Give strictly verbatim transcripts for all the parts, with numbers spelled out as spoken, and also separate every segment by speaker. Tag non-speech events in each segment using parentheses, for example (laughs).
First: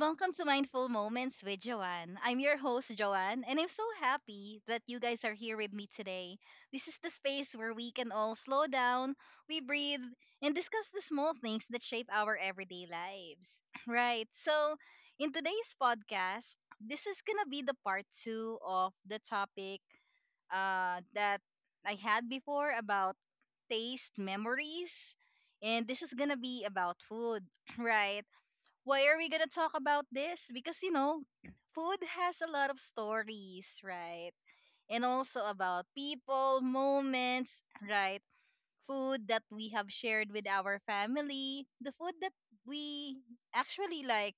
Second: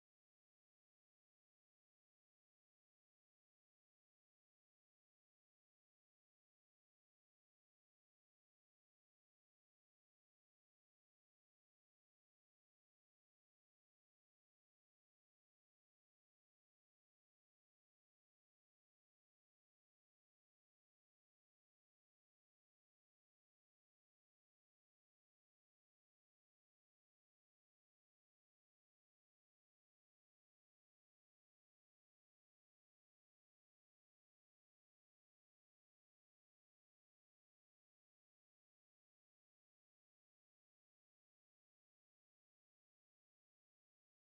Speaker 1: welcome to Mindful Moments with Joanne. I'm your host, Joanne, and I'm so happy that you guys are here with me today. This is the space where we can all slow down, we breathe, and discuss the small things that shape our everyday lives. (clears throat) Right, so in today's podcast, this is gonna be the part two of the topic uh, that I had before about taste memories, and this is gonna be about food, (clears throat) right? Why are we gonna talk about this? Because you know, food has a lot of stories, right? And also about people, moments, right? Food that we have shared with our family, the food that we actually like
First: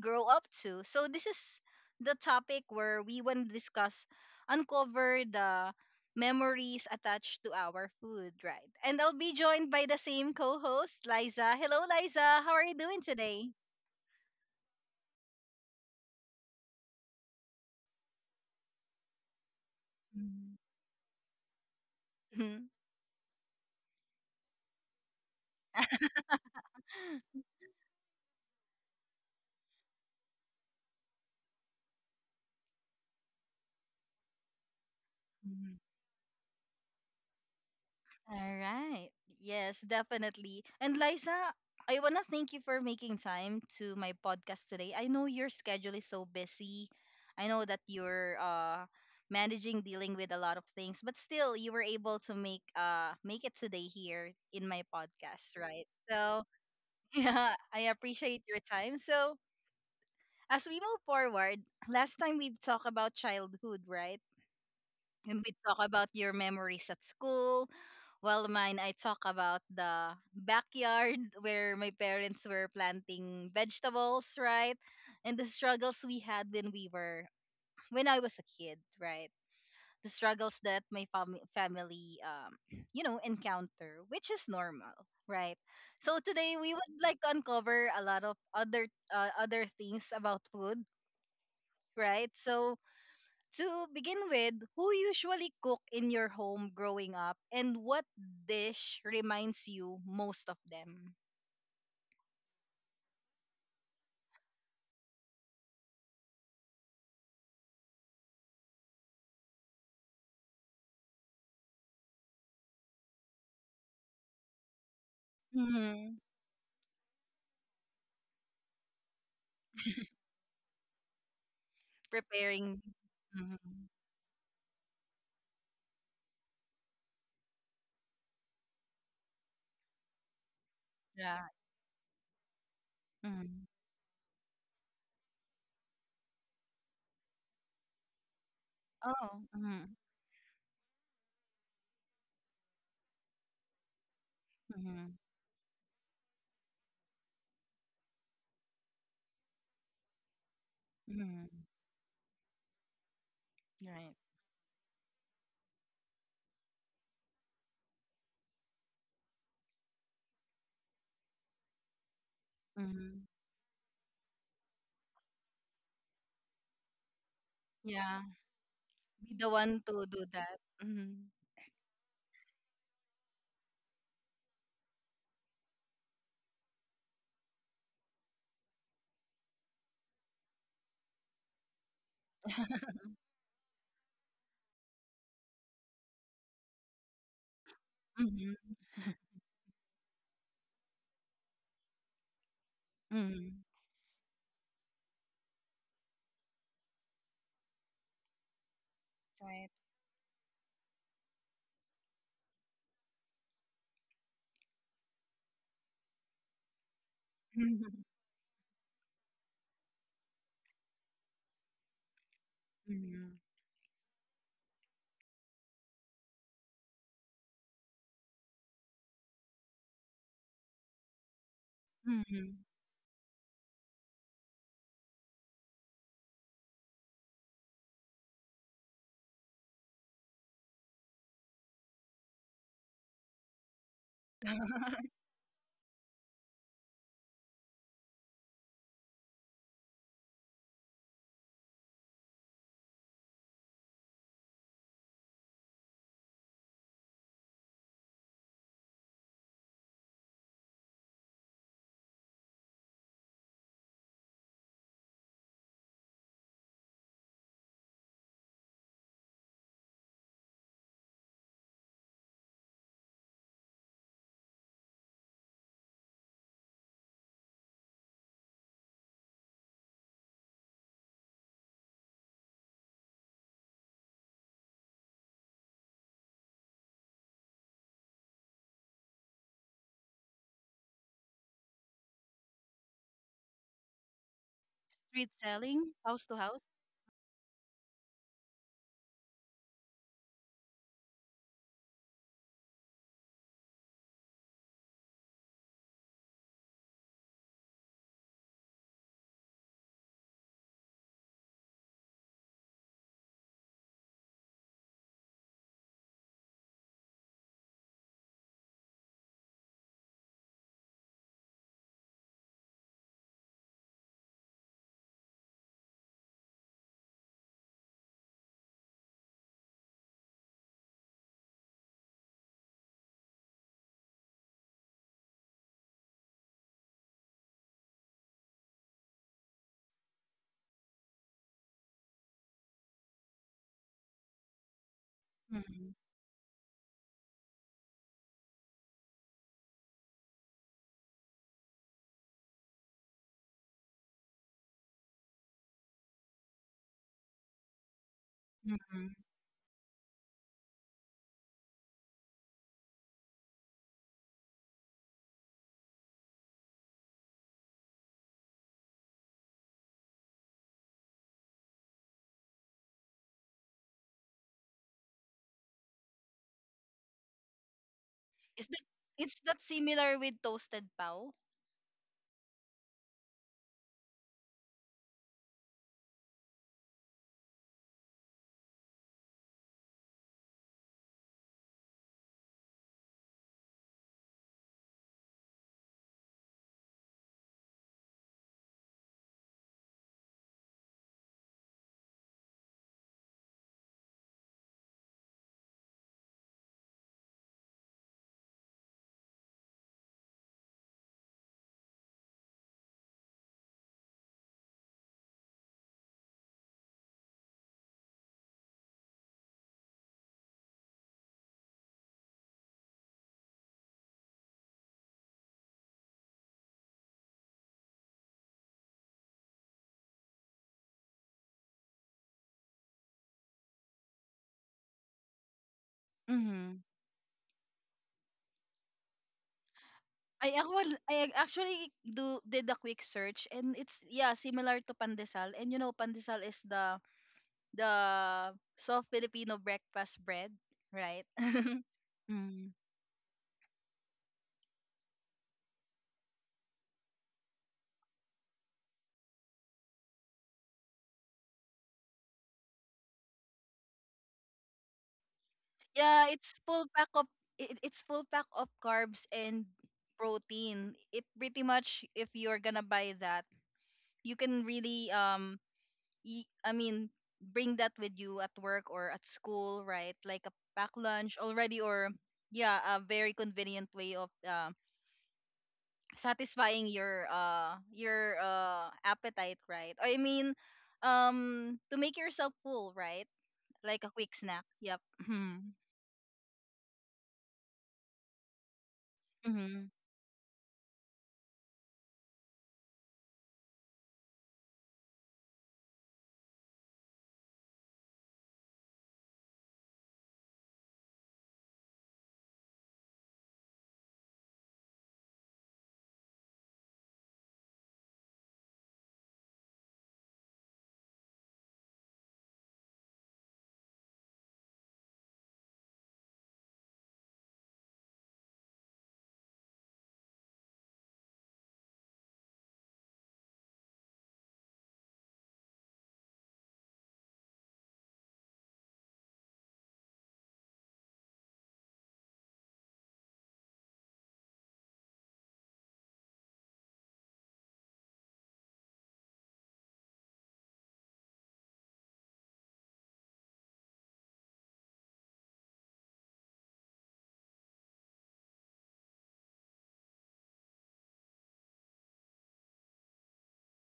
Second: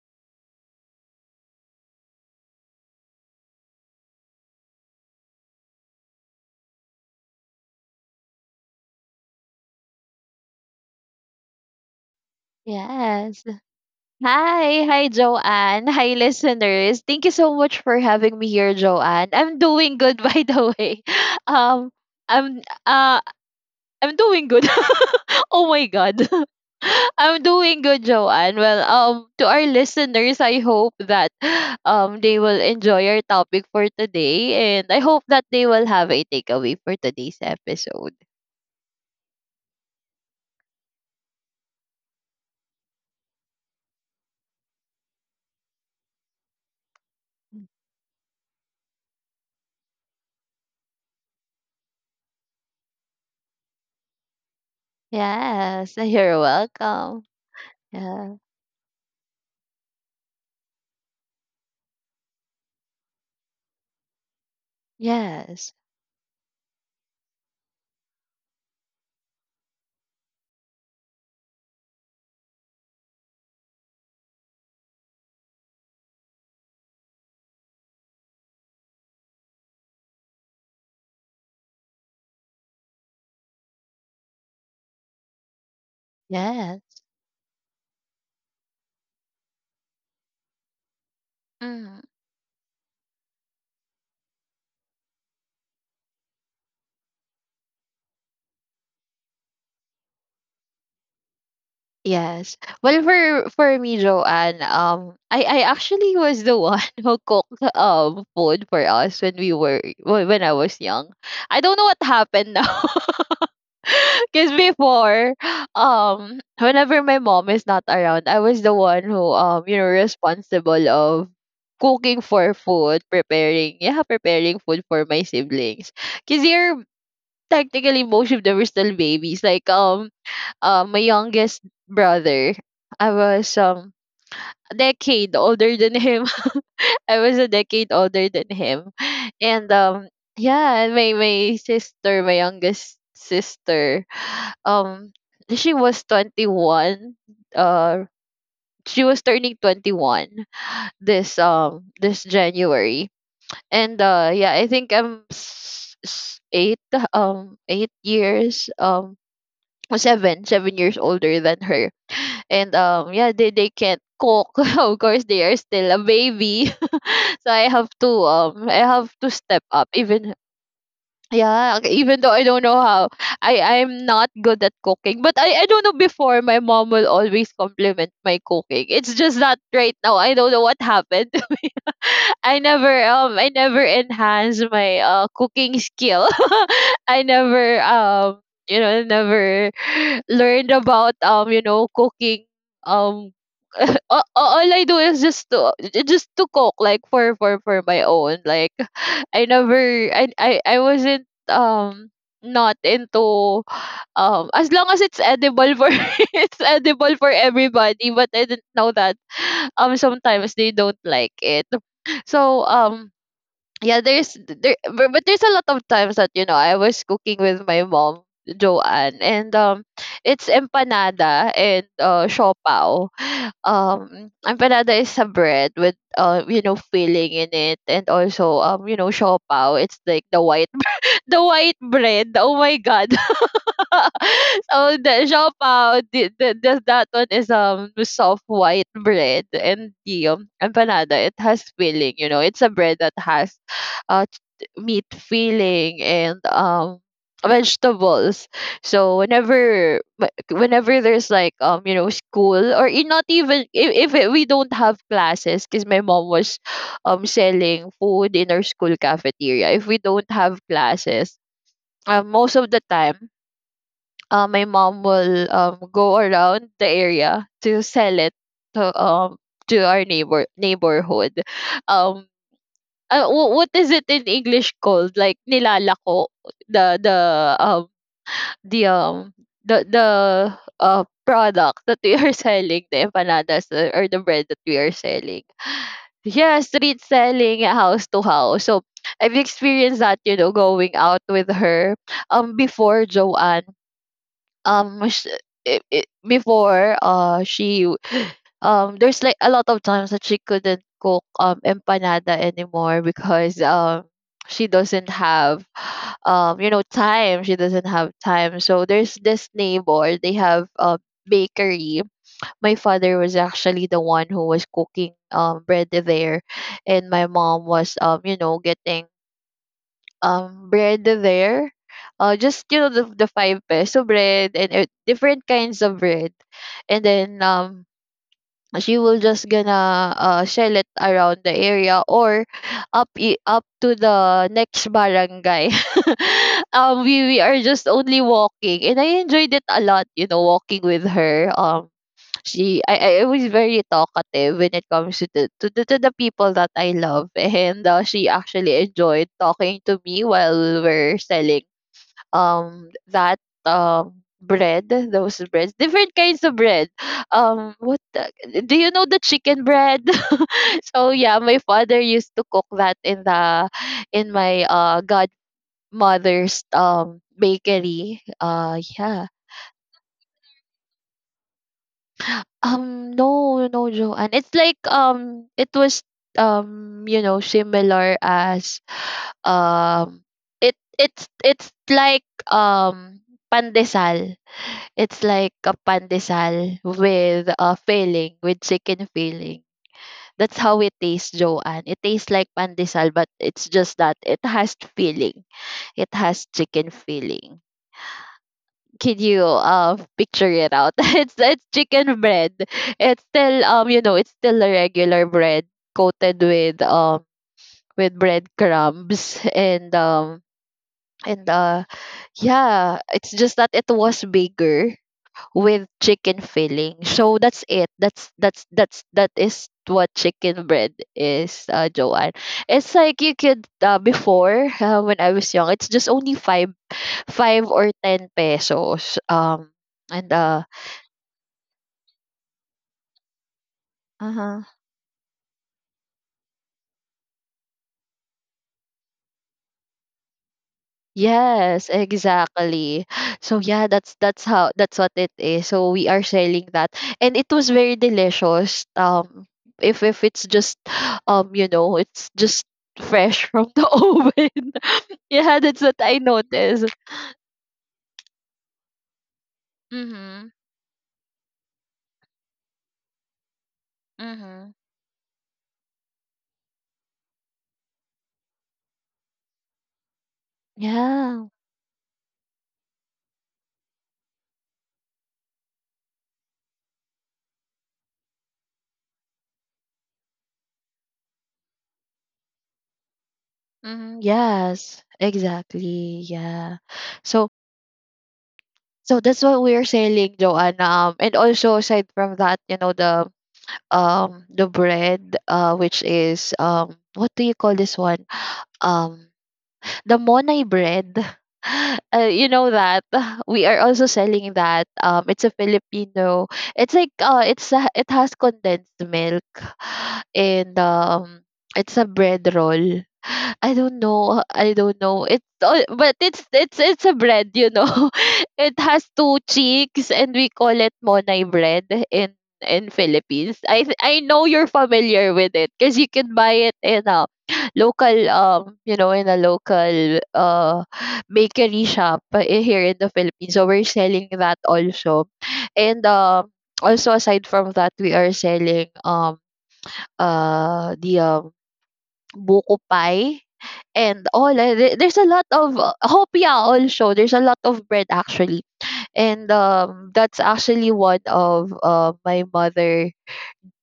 Speaker 1: grow up to. So this is the topic where we want to discuss, uncover the memories attached to our food, right? And I'll be joined by the same co-host, Liza. Hello, Liza. How are you doing
Speaker 2: Yes.
Speaker 1: today?
Speaker 2: Hi. Hi, Joanne. Hi, listeners. Thank you so much for having me here, Joanne. I'm doing good, (laughs) by the way. Um, I'm
Speaker 1: Mhm.
Speaker 2: uh, I'm doing good. (laughs) Oh my God. (laughs) I'm doing good, Joanne. Well, um, to our listeners, I hope that um they will enjoy our topic for today, and I hope that they
Speaker 1: Mhm.
Speaker 2: will have a takeaway for today's episode.
Speaker 1: All right. Yes, definitely. And Liza, I want to thank you for making time to my podcast today. I know your schedule is so busy. I know that you're uh managing dealing with a lot of things, but still you were able to make uh make it today here in my podcast, right?
Speaker 2: Yes, (laughs) you're
Speaker 1: So, (laughs)
Speaker 2: welcome.
Speaker 1: yeah, I
Speaker 2: Yeah.
Speaker 1: appreciate your time. So, as we move forward, last time we talked about childhood, right? And we
Speaker 2: Yes.
Speaker 1: talked about your memories at school. Well, mine, I talk about the backyard (laughs) where my parents were planting vegetables, right? And the struggles we had when we were, (clears throat) when I was a kid, right? The struggles that my fam- family, um, you know, encounter, which is normal, right? So today we would
Speaker 2: Yes.
Speaker 1: like to uncover a lot of other, uh, other things about food,
Speaker 2: Mm,
Speaker 1: right? So to begin with, who usually cook in your home growing up and what dish reminds you most of them?
Speaker 2: yes. Well, for for me, Joanne, um, I I actually was the one (laughs) who cooked um food for us when we were when when I was young. I don't know what happened now. (laughs) Because before,
Speaker 1: hmm
Speaker 2: um, whenever my mom is not around, I was the one who, um, you know, responsible of cooking for
Speaker 1: Preparing.
Speaker 2: food,
Speaker 1: hmm
Speaker 2: preparing, yeah, preparing food for my siblings. Because they're technically most of them are still babies. Like, um, uh, my
Speaker 1: Yeah.
Speaker 2: youngest brother, I was
Speaker 1: hmm
Speaker 2: um a decade older than him. (laughs) I was a decade older than him,
Speaker 1: Oh.
Speaker 2: and
Speaker 1: hmm
Speaker 2: um yeah, and my my sister, my youngest sister, um
Speaker 1: hmm
Speaker 2: she was twenty one. Uh, she was turning twenty one this
Speaker 1: hmm
Speaker 2: um this January, and
Speaker 1: Right.
Speaker 2: uh yeah, I think I'm s- s- eight um eight years um seven seven years older than her, and um
Speaker 1: hmm
Speaker 2: yeah, they, they can't cook. (laughs) Of course they are still a baby. (laughs) So I have to
Speaker 1: Yeah.
Speaker 2: um I have to
Speaker 1: Be the
Speaker 2: step
Speaker 1: one
Speaker 2: up,
Speaker 1: to do
Speaker 2: even.
Speaker 1: that. hmm
Speaker 2: Yeah, okay, even though I don't know how. I i'm not good at cooking, but i i don't know, before my mom will always compliment my cooking. It's just that right now I don't know what happened. (laughs) I never um I never enhance my uh cooking skill. (laughs) I never um
Speaker 1: hmm
Speaker 2: you know never learned about um you know, cooking. um
Speaker 1: hmm
Speaker 2: (laughs) all, all I do is just to just to cook, like, for for for my own, like. I
Speaker 1: Right.
Speaker 2: never I I I wasn't um not into. um as long as it's edible for (laughs) it's edible for
Speaker 1: (laughs) hmm
Speaker 2: everybody, but I didn't know that um sometimes they don't like it. So um yeah, there's there but, but there's a lot of times that, you know, I was cooking with my mom, Joanne, and um it's empanada and uh
Speaker 1: hmm
Speaker 2: siopao. um empanada is a bread with uh you know, filling in it, and also um you know, siopao, it's like the white (laughs) the white bread, oh my God. (laughs) So the
Speaker 1: (laughs)
Speaker 2: siopaw, the, the, the, that one is um soft white bread, and the um, empanada, it has filling. You know, it's a bread that has uh ch- meat filling and um vegetables. So whenever wh- whenever there's like um you know, school, or i- not, even if, if it- we don't have classes, because my mom was um selling food in our school cafeteria. If we don't have classes. Um, most of the time uh, my mom will um, go around the area to sell it to um to our neighbor neighborhood. Um, uh, wh- what is it in English called? Like nilalako, the the um the um the the uh product that we are (laughs) selling, the empanadas, uh, or the bread that we are
Speaker 1: Street
Speaker 2: selling.
Speaker 1: selling, house to
Speaker 2: Yeah,
Speaker 1: house.
Speaker 2: street selling, uh, house to house. So I've experienced that, you know, going out with her um before, Joanne. Um sh- it, it, before uh she w- um there's like a lot of times that she couldn't cook um empanada anymore, because um she doesn't have (sighs) um you know, time she doesn't have time. So there's this neighbor, they have a bakery. My father was actually the one who was cooking um bread there, and my mom was um you know, getting um bread there. Uh, just, you know, the the five peso bread and uh, different kinds of bread, and then um she will just gonna uh shell it around the area, or up i- up to the next barangay.
Speaker 1: hmm
Speaker 2: (laughs) um, we we are just only walking, and I enjoyed it a lot. You know, walking with her. Um, She, I I was very talkative when it comes to the to the, to the people that I love, (laughs) and uh, she actually
Speaker 1: hmm
Speaker 2: enjoyed talking to me while we were selling um that um bread, those breads, different kinds of bread. Um, what the, do you know the chicken bread? (laughs) So yeah, my father used to cook that in the, in my uh godmother's um bakery.
Speaker 1: Is
Speaker 2: Uh,
Speaker 1: that
Speaker 2: yeah.
Speaker 1: it's that similar with toasted pow?
Speaker 2: Um, no, no, Joanne. It's like um, it was um, you know, similar as um, it it's it's like um, pandesal. It's like a pandesal with a filling, with chicken filling. That's how it tastes, Joanne. It tastes like pandesal, but it's just that it has filling. It has chicken filling. Can you uh picture it out? (laughs) It's it's chicken bread. It's still um you know, it's still a regular bread coated with um with bread crumbs, and um and uh yeah, it's just that it was bigger with chicken filling. So that's it. That's that's that's that is what chicken bread is, uh, Joanne. It's like you could, uh, before, uh, when I was young, it's just only five,
Speaker 1: Mhm.
Speaker 2: five or ten pesos. Um, and
Speaker 1: Ay ako wal I actually do did a quick search and it's yeah,
Speaker 2: uh,
Speaker 1: similar to pandesal. And you know, pandesal is the the soft Filipino breakfast bread, right?
Speaker 2: Yes,
Speaker 1: (laughs) Mm.
Speaker 2: exactly. So yeah, that's that's how that's what it is. So we are selling that, and it was very delicious. Um, if if it's just, um, you know, it's just fresh from the (laughs) oven. Yeah, that's what I
Speaker 1: Yeah, it's full
Speaker 2: noticed.
Speaker 1: pack of it, it's full pack of carbs and
Speaker 2: Mm-hmm.
Speaker 1: protein. It pretty much if you're gonna buy that, you can
Speaker 2: Mm-hmm.
Speaker 1: really um y- I mean, bring that with you at work or at school, right? Like a pack lunch
Speaker 2: Yeah.
Speaker 1: already, or yeah, a very convenient way of uh, satisfying your uh your uh appetite, right? I mean, um, to make yourself full, right? Like a
Speaker 2: Mm-hmm.
Speaker 1: quick snack. Yep.
Speaker 2: Yes,
Speaker 1: Mm-hmm.
Speaker 2: exactly. Yeah. So, so that's what we're
Speaker 1: Mm-hmm.
Speaker 2: selling, Joanna. Um, and also aside from that, you know, the um the bread uh which is, um what do you call this one, um the Monay bread. (laughs) Uh, you know that (laughs) we are also selling that. Um, it's a Filipino. It's like uh, it's a, it has condensed milk, (sighs) and um, it's a bread roll. (sighs) I don't know. I don't know. It's all, but it's it's it's a bread, you know. (laughs) It has two cheeks, and we call it Monay bread in in Philippines. I th- I know you're familiar with it because you can buy it in uh, local, um you know, in a local uh (sighs) bakery shop, uh, i- here in the Philippines. So we're selling that also, and um also aside from that, we are selling um uh the um buko pie, and all, uh, there- there's a lot of, uh, hopia, also, there's a lot of bread, actually. And um that's actually one of, uh, my mother,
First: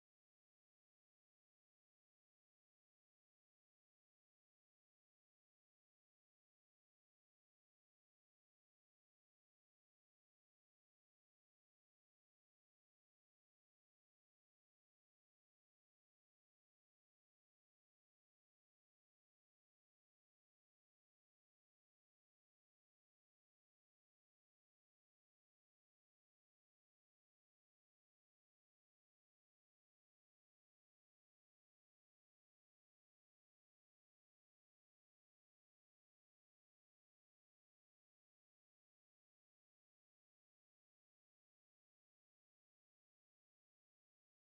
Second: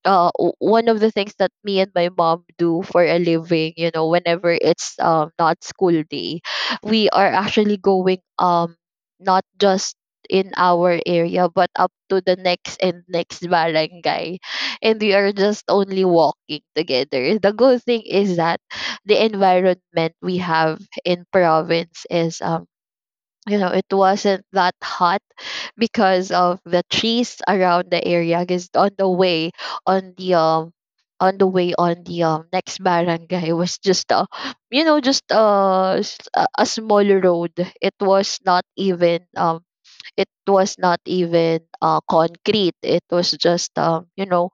Speaker 2: uh w- one of the things that me and my mom do for a living. You know, whenever it's um not school day, we are actually going um not just in our area, but up to the next and next barangay, and we are just only walking together. The good thing is that the environment we have in province is, um you know, it wasn't that hot because of the trees around the area. Because on the way on the um on the way on the um next barangay was just a, you know, just uh, s- a a small road. It was not even um it was not even uh concrete. It was just um you know,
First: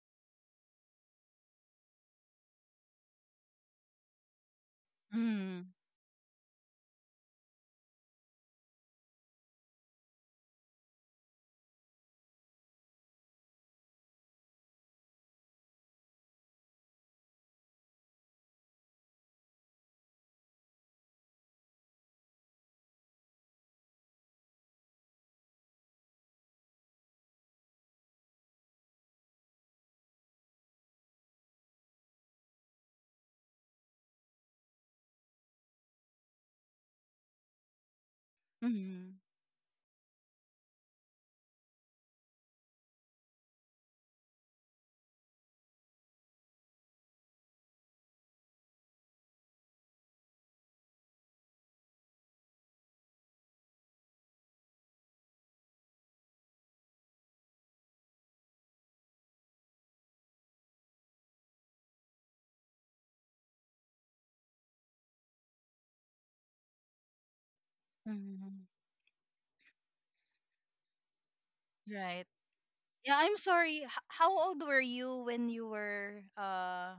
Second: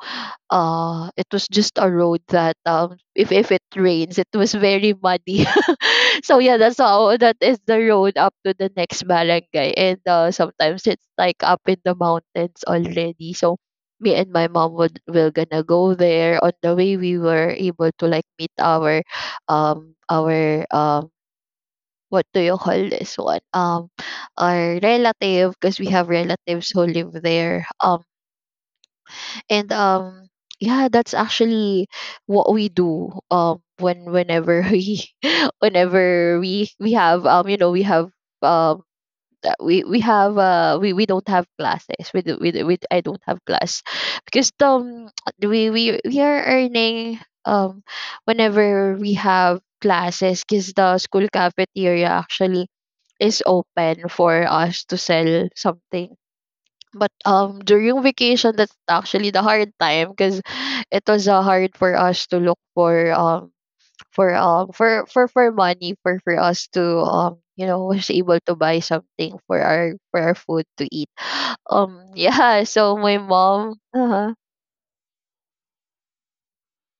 Speaker 2: uh it was just a road that, um if if it rains, it was very muddy.
Speaker 1: Mm-hmm.
Speaker 2: (laughs) So yeah, that's how, that is the road up to the next barangay, and uh sometimes it's like up in the mountains already. So me and my mom would, will gonna go there. On the way, we were able to like meet our um our um what do you call this one, um our relative, because we have relatives who live there, um and um yeah, that's actually what we do um when, whenever (laughs) we, whenever we we have, um you know, we have, um
Speaker 1: Mm-hmm.
Speaker 2: uh, we we have, uh we, we don't have classes. We do, we, do- we, I don't have class, because um (tsk) we we we are earning um whenever we have classes, because the school cafeteria actually is open for us to sell something. But um during vacation, that's actually the hard time, because it was uh, hard for us to look for um for um for for for money, for for us to um you know, was able to
Speaker 1: Mm-hmm.
Speaker 2: buy something for our, for our food to eat. (gasps) (sighs) um
Speaker 1: Right.
Speaker 2: yeah, so
Speaker 1: Yeah,
Speaker 2: my
Speaker 1: I'm
Speaker 2: mom,
Speaker 1: sorry. H-
Speaker 2: uh
Speaker 1: how
Speaker 2: huh,
Speaker 1: old were you when you were uh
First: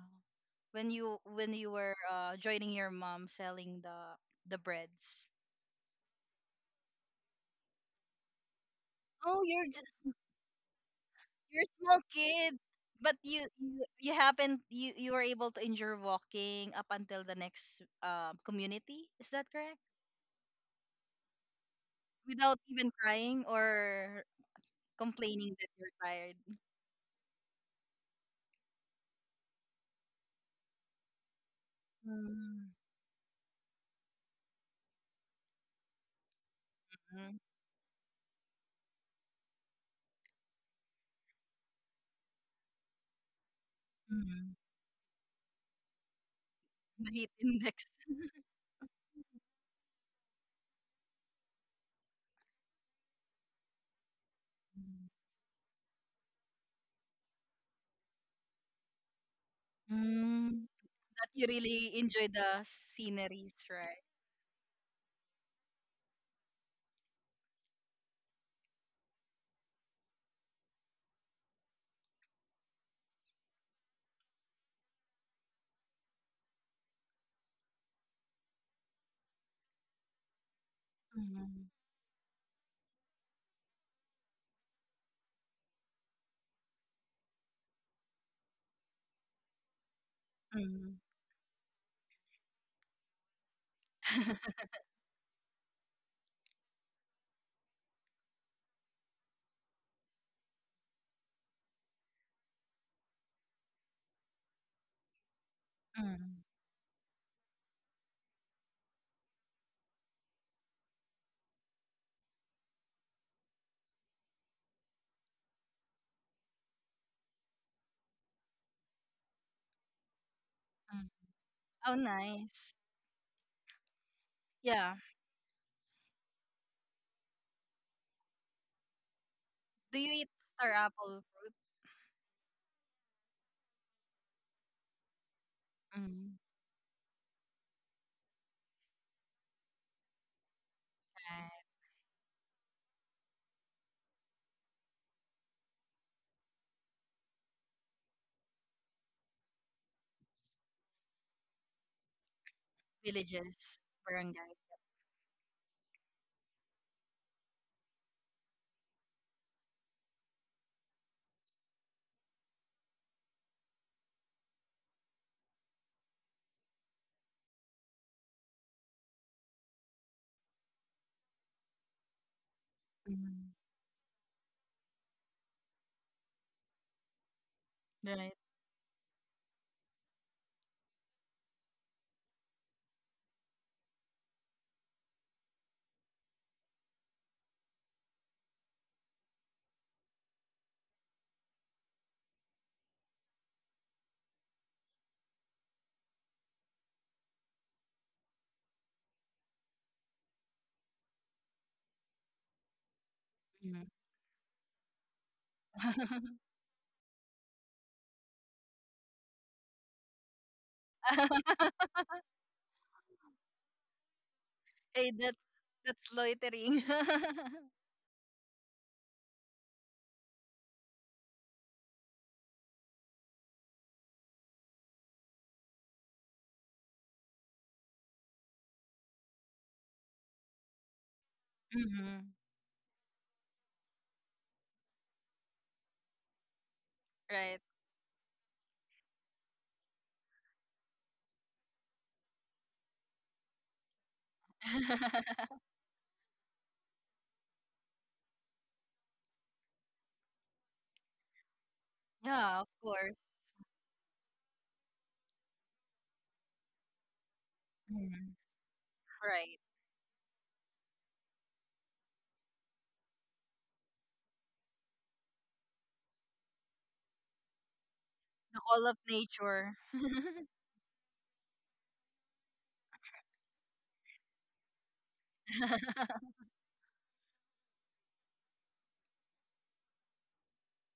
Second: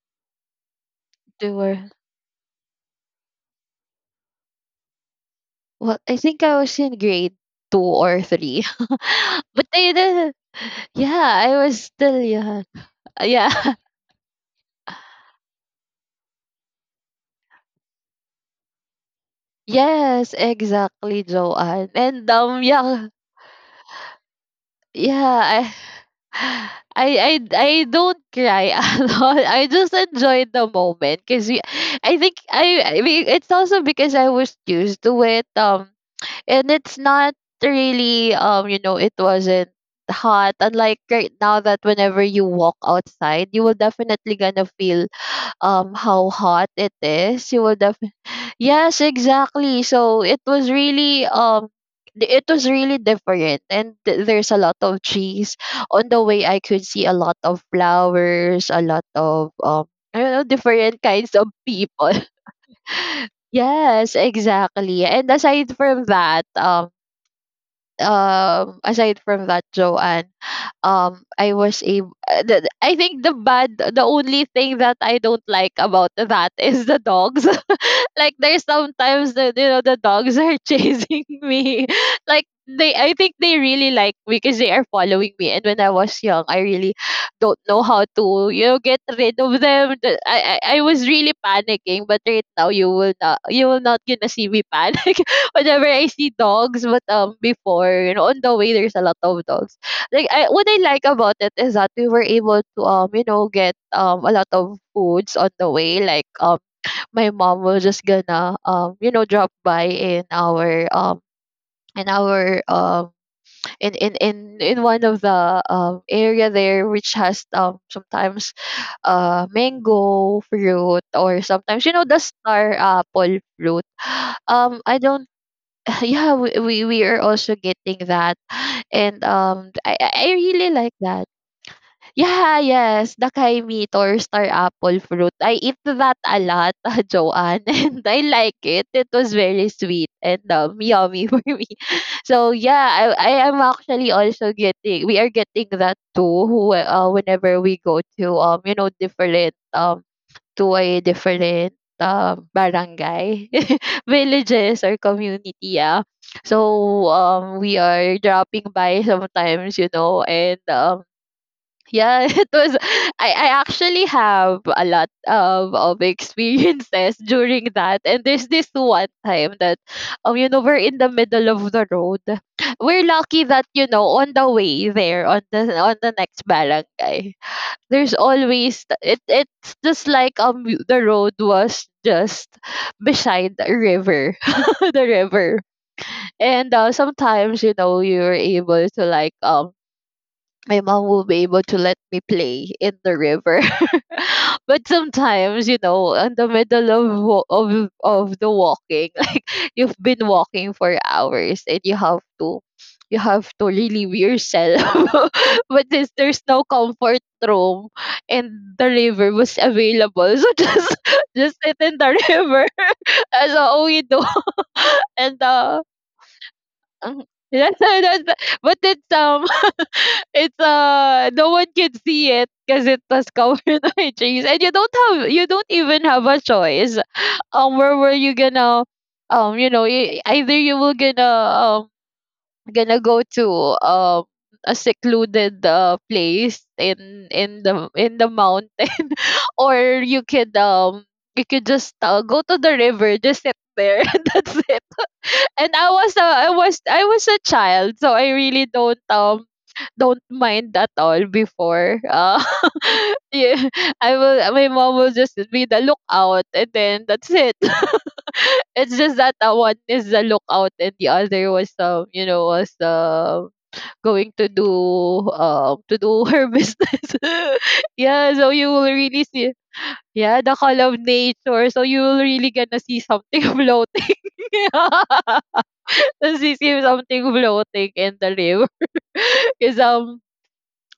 Speaker 1: when you
Speaker 2: they
Speaker 1: when you
Speaker 2: were,
Speaker 1: were uh, joining your mom selling the the breads.
Speaker 2: well, I think I was in grade two or three. (laughs)
Speaker 1: Oh,
Speaker 2: But
Speaker 1: you're just
Speaker 2: they did. Yeah, I
Speaker 1: you're a
Speaker 2: was
Speaker 1: small
Speaker 2: still
Speaker 1: kid,
Speaker 2: young.
Speaker 1: but you
Speaker 2: Yeah.
Speaker 1: you
Speaker 2: (laughs)
Speaker 1: you haven't you you were able to endure walking up until the next uh, community. Is that correct?
Speaker 2: Yes, exactly, Joanne. And
Speaker 1: Without
Speaker 2: um,
Speaker 1: even
Speaker 2: yeah.
Speaker 1: crying or complaining that
Speaker 2: Yeah, I,
Speaker 1: you're tired.
Speaker 2: (sighs) I, I, I don't cry (laughs) a lot. I just enjoy the moment, because I think,
Speaker 1: Mm,
Speaker 2: I, I mean, it's also because I was used to it. Um, and it's not
Speaker 1: mm,
Speaker 2: really, um, you know, it wasn't hot. Unlike right now, that whenever you walk outside, you will definitely
Speaker 1: mm.
Speaker 2: gonna feel um how hot it
Speaker 1: (laughs) The heat
Speaker 2: is. You will
Speaker 1: index.
Speaker 2: Yes, exactly. So it was really um th- it was really different and th- there's a lot of
Speaker 1: Mm,
Speaker 2: trees on the way. I could see a lot of flowers, a lot of um I don't know,
Speaker 1: Mm.
Speaker 2: different
Speaker 1: (laughs) that
Speaker 2: kinds
Speaker 1: you
Speaker 2: of
Speaker 1: really
Speaker 2: people.
Speaker 1: enjoy the
Speaker 2: (laughs)
Speaker 1: sceneries, right?
Speaker 2: Yes, exactly. And aside from that, um um aside from that, Joanne, um I was able, I think the bad the only thing that I don't like about that is the dogs. (laughs) Like there's sometimes the you know the dogs are (laughs) chasing
Speaker 1: Mm,
Speaker 2: me. (laughs) Like they, I think they really like me because they are following me, and when I was young, I really don't know how to, you know get rid of them. The- i i, I
Speaker 1: mm,
Speaker 2: was really panicking, but right now you will not, you will not gonna see
Speaker 1: (laughs)
Speaker 2: me panic (laughs) whenever I see dogs. But um before, you know, on the way, there's a lot of dogs. Like I, what I like about it is that we were able to, um you know get um a lot of foods on the way, like
Speaker 1: mm,
Speaker 2: um my mom was just gonna, um you know drop by in our um in our um in in in, in one of the um area there which has um sometimes uh mango fruit,
Speaker 1: mm.
Speaker 2: or sometimes, you
Speaker 1: Oh,
Speaker 2: know, the star
Speaker 1: nice.
Speaker 2: apple fruit. (sighs) um
Speaker 1: Yeah.
Speaker 2: I don't (laughs) yeah, we, we we are also getting that. And um i
Speaker 1: Do
Speaker 2: i
Speaker 1: you eat
Speaker 2: I really
Speaker 1: star
Speaker 2: like
Speaker 1: apple
Speaker 2: that.
Speaker 1: fruit?
Speaker 2: Yeah, yes, the kaimito or star apple fruit. I eat that a
Speaker 1: Mm.
Speaker 2: lot, (laughs) Joanne, and I like it. It was very sweet and um, yummy (laughs) for me.
Speaker 1: Right.
Speaker 2: So yeah, I I am actually also getting. We are getting that too. Who uh, whenever we go to, um you know different um to a different um barangay
Speaker 1: Villages,
Speaker 2: (laughs)
Speaker 1: barangay.
Speaker 2: villages or community, yeah. So um we are dropping by sometimes, you know, and um yeah, (laughs) it was. I, I actually have a lot of, of experiences (laughs) during that. And there's this one time that, um, you know, we're in the middle of the road. We're lucky
Speaker 1: Mm.
Speaker 2: that, you know, on the way there, on the on the next barangay, there's
Speaker 1: Right.
Speaker 2: always th- it it's just like um the road was just beside the river, (laughs) the river. And uh, sometimes, you know, you're able to like um my mom will be able to let me play in the river. (laughs) But sometimes, you know, in the middle of wa- of of the walking, (laughs) like you've been walking for hours, and you have to, you have to
Speaker 1: Mm.
Speaker 2: relieve yourself. (laughs) But since there's no comfort room and the river was available, so (laughs) just just sit
Speaker 1: (laughs)
Speaker 2: in the river. (laughs) That's all we do.
Speaker 1: Hey,
Speaker 2: (laughs)
Speaker 1: that's
Speaker 2: And uh,
Speaker 1: that's loitering.
Speaker 2: mm,
Speaker 1: (laughs)
Speaker 2: that's, that's, but it's um it's uh no one can see it because it was covered (laughs) by trees, and you don't have you don't even have a choice. Um, where were you gonna, um, you know, e- either you were gonna, um
Speaker 1: hmm
Speaker 2: gonna go to um a secluded uh place in
Speaker 1: Right.
Speaker 2: in the in the mountain, (laughs) or you could um you could just uh, go to the river, just sit there. (laughs) And that's it. And
Speaker 1: (laughs)
Speaker 2: I was a I was, I was a child, so I really don't um don't mind at all before. Uh,
Speaker 1: Yeah, of
Speaker 2: (laughs)
Speaker 1: course.
Speaker 2: yeah, I will. My mom will just be the lookout, and then that's it. (laughs)
Speaker 1: Mm.
Speaker 2: It's just that, uh,
Speaker 1: Right.
Speaker 2: one is the lookout, and the other was, um you know was um going to do um to do her (laughs) business. (laughs) Yeah, so
Speaker 1: The
Speaker 2: you
Speaker 1: call
Speaker 2: will
Speaker 1: of
Speaker 2: really see.
Speaker 1: nature. (laughs)
Speaker 2: Yeah, the call of nature. So you will really gonna see something (laughs) floating. (laughs) (laughs) Tapos we see something floating in the river. (laughs) Because um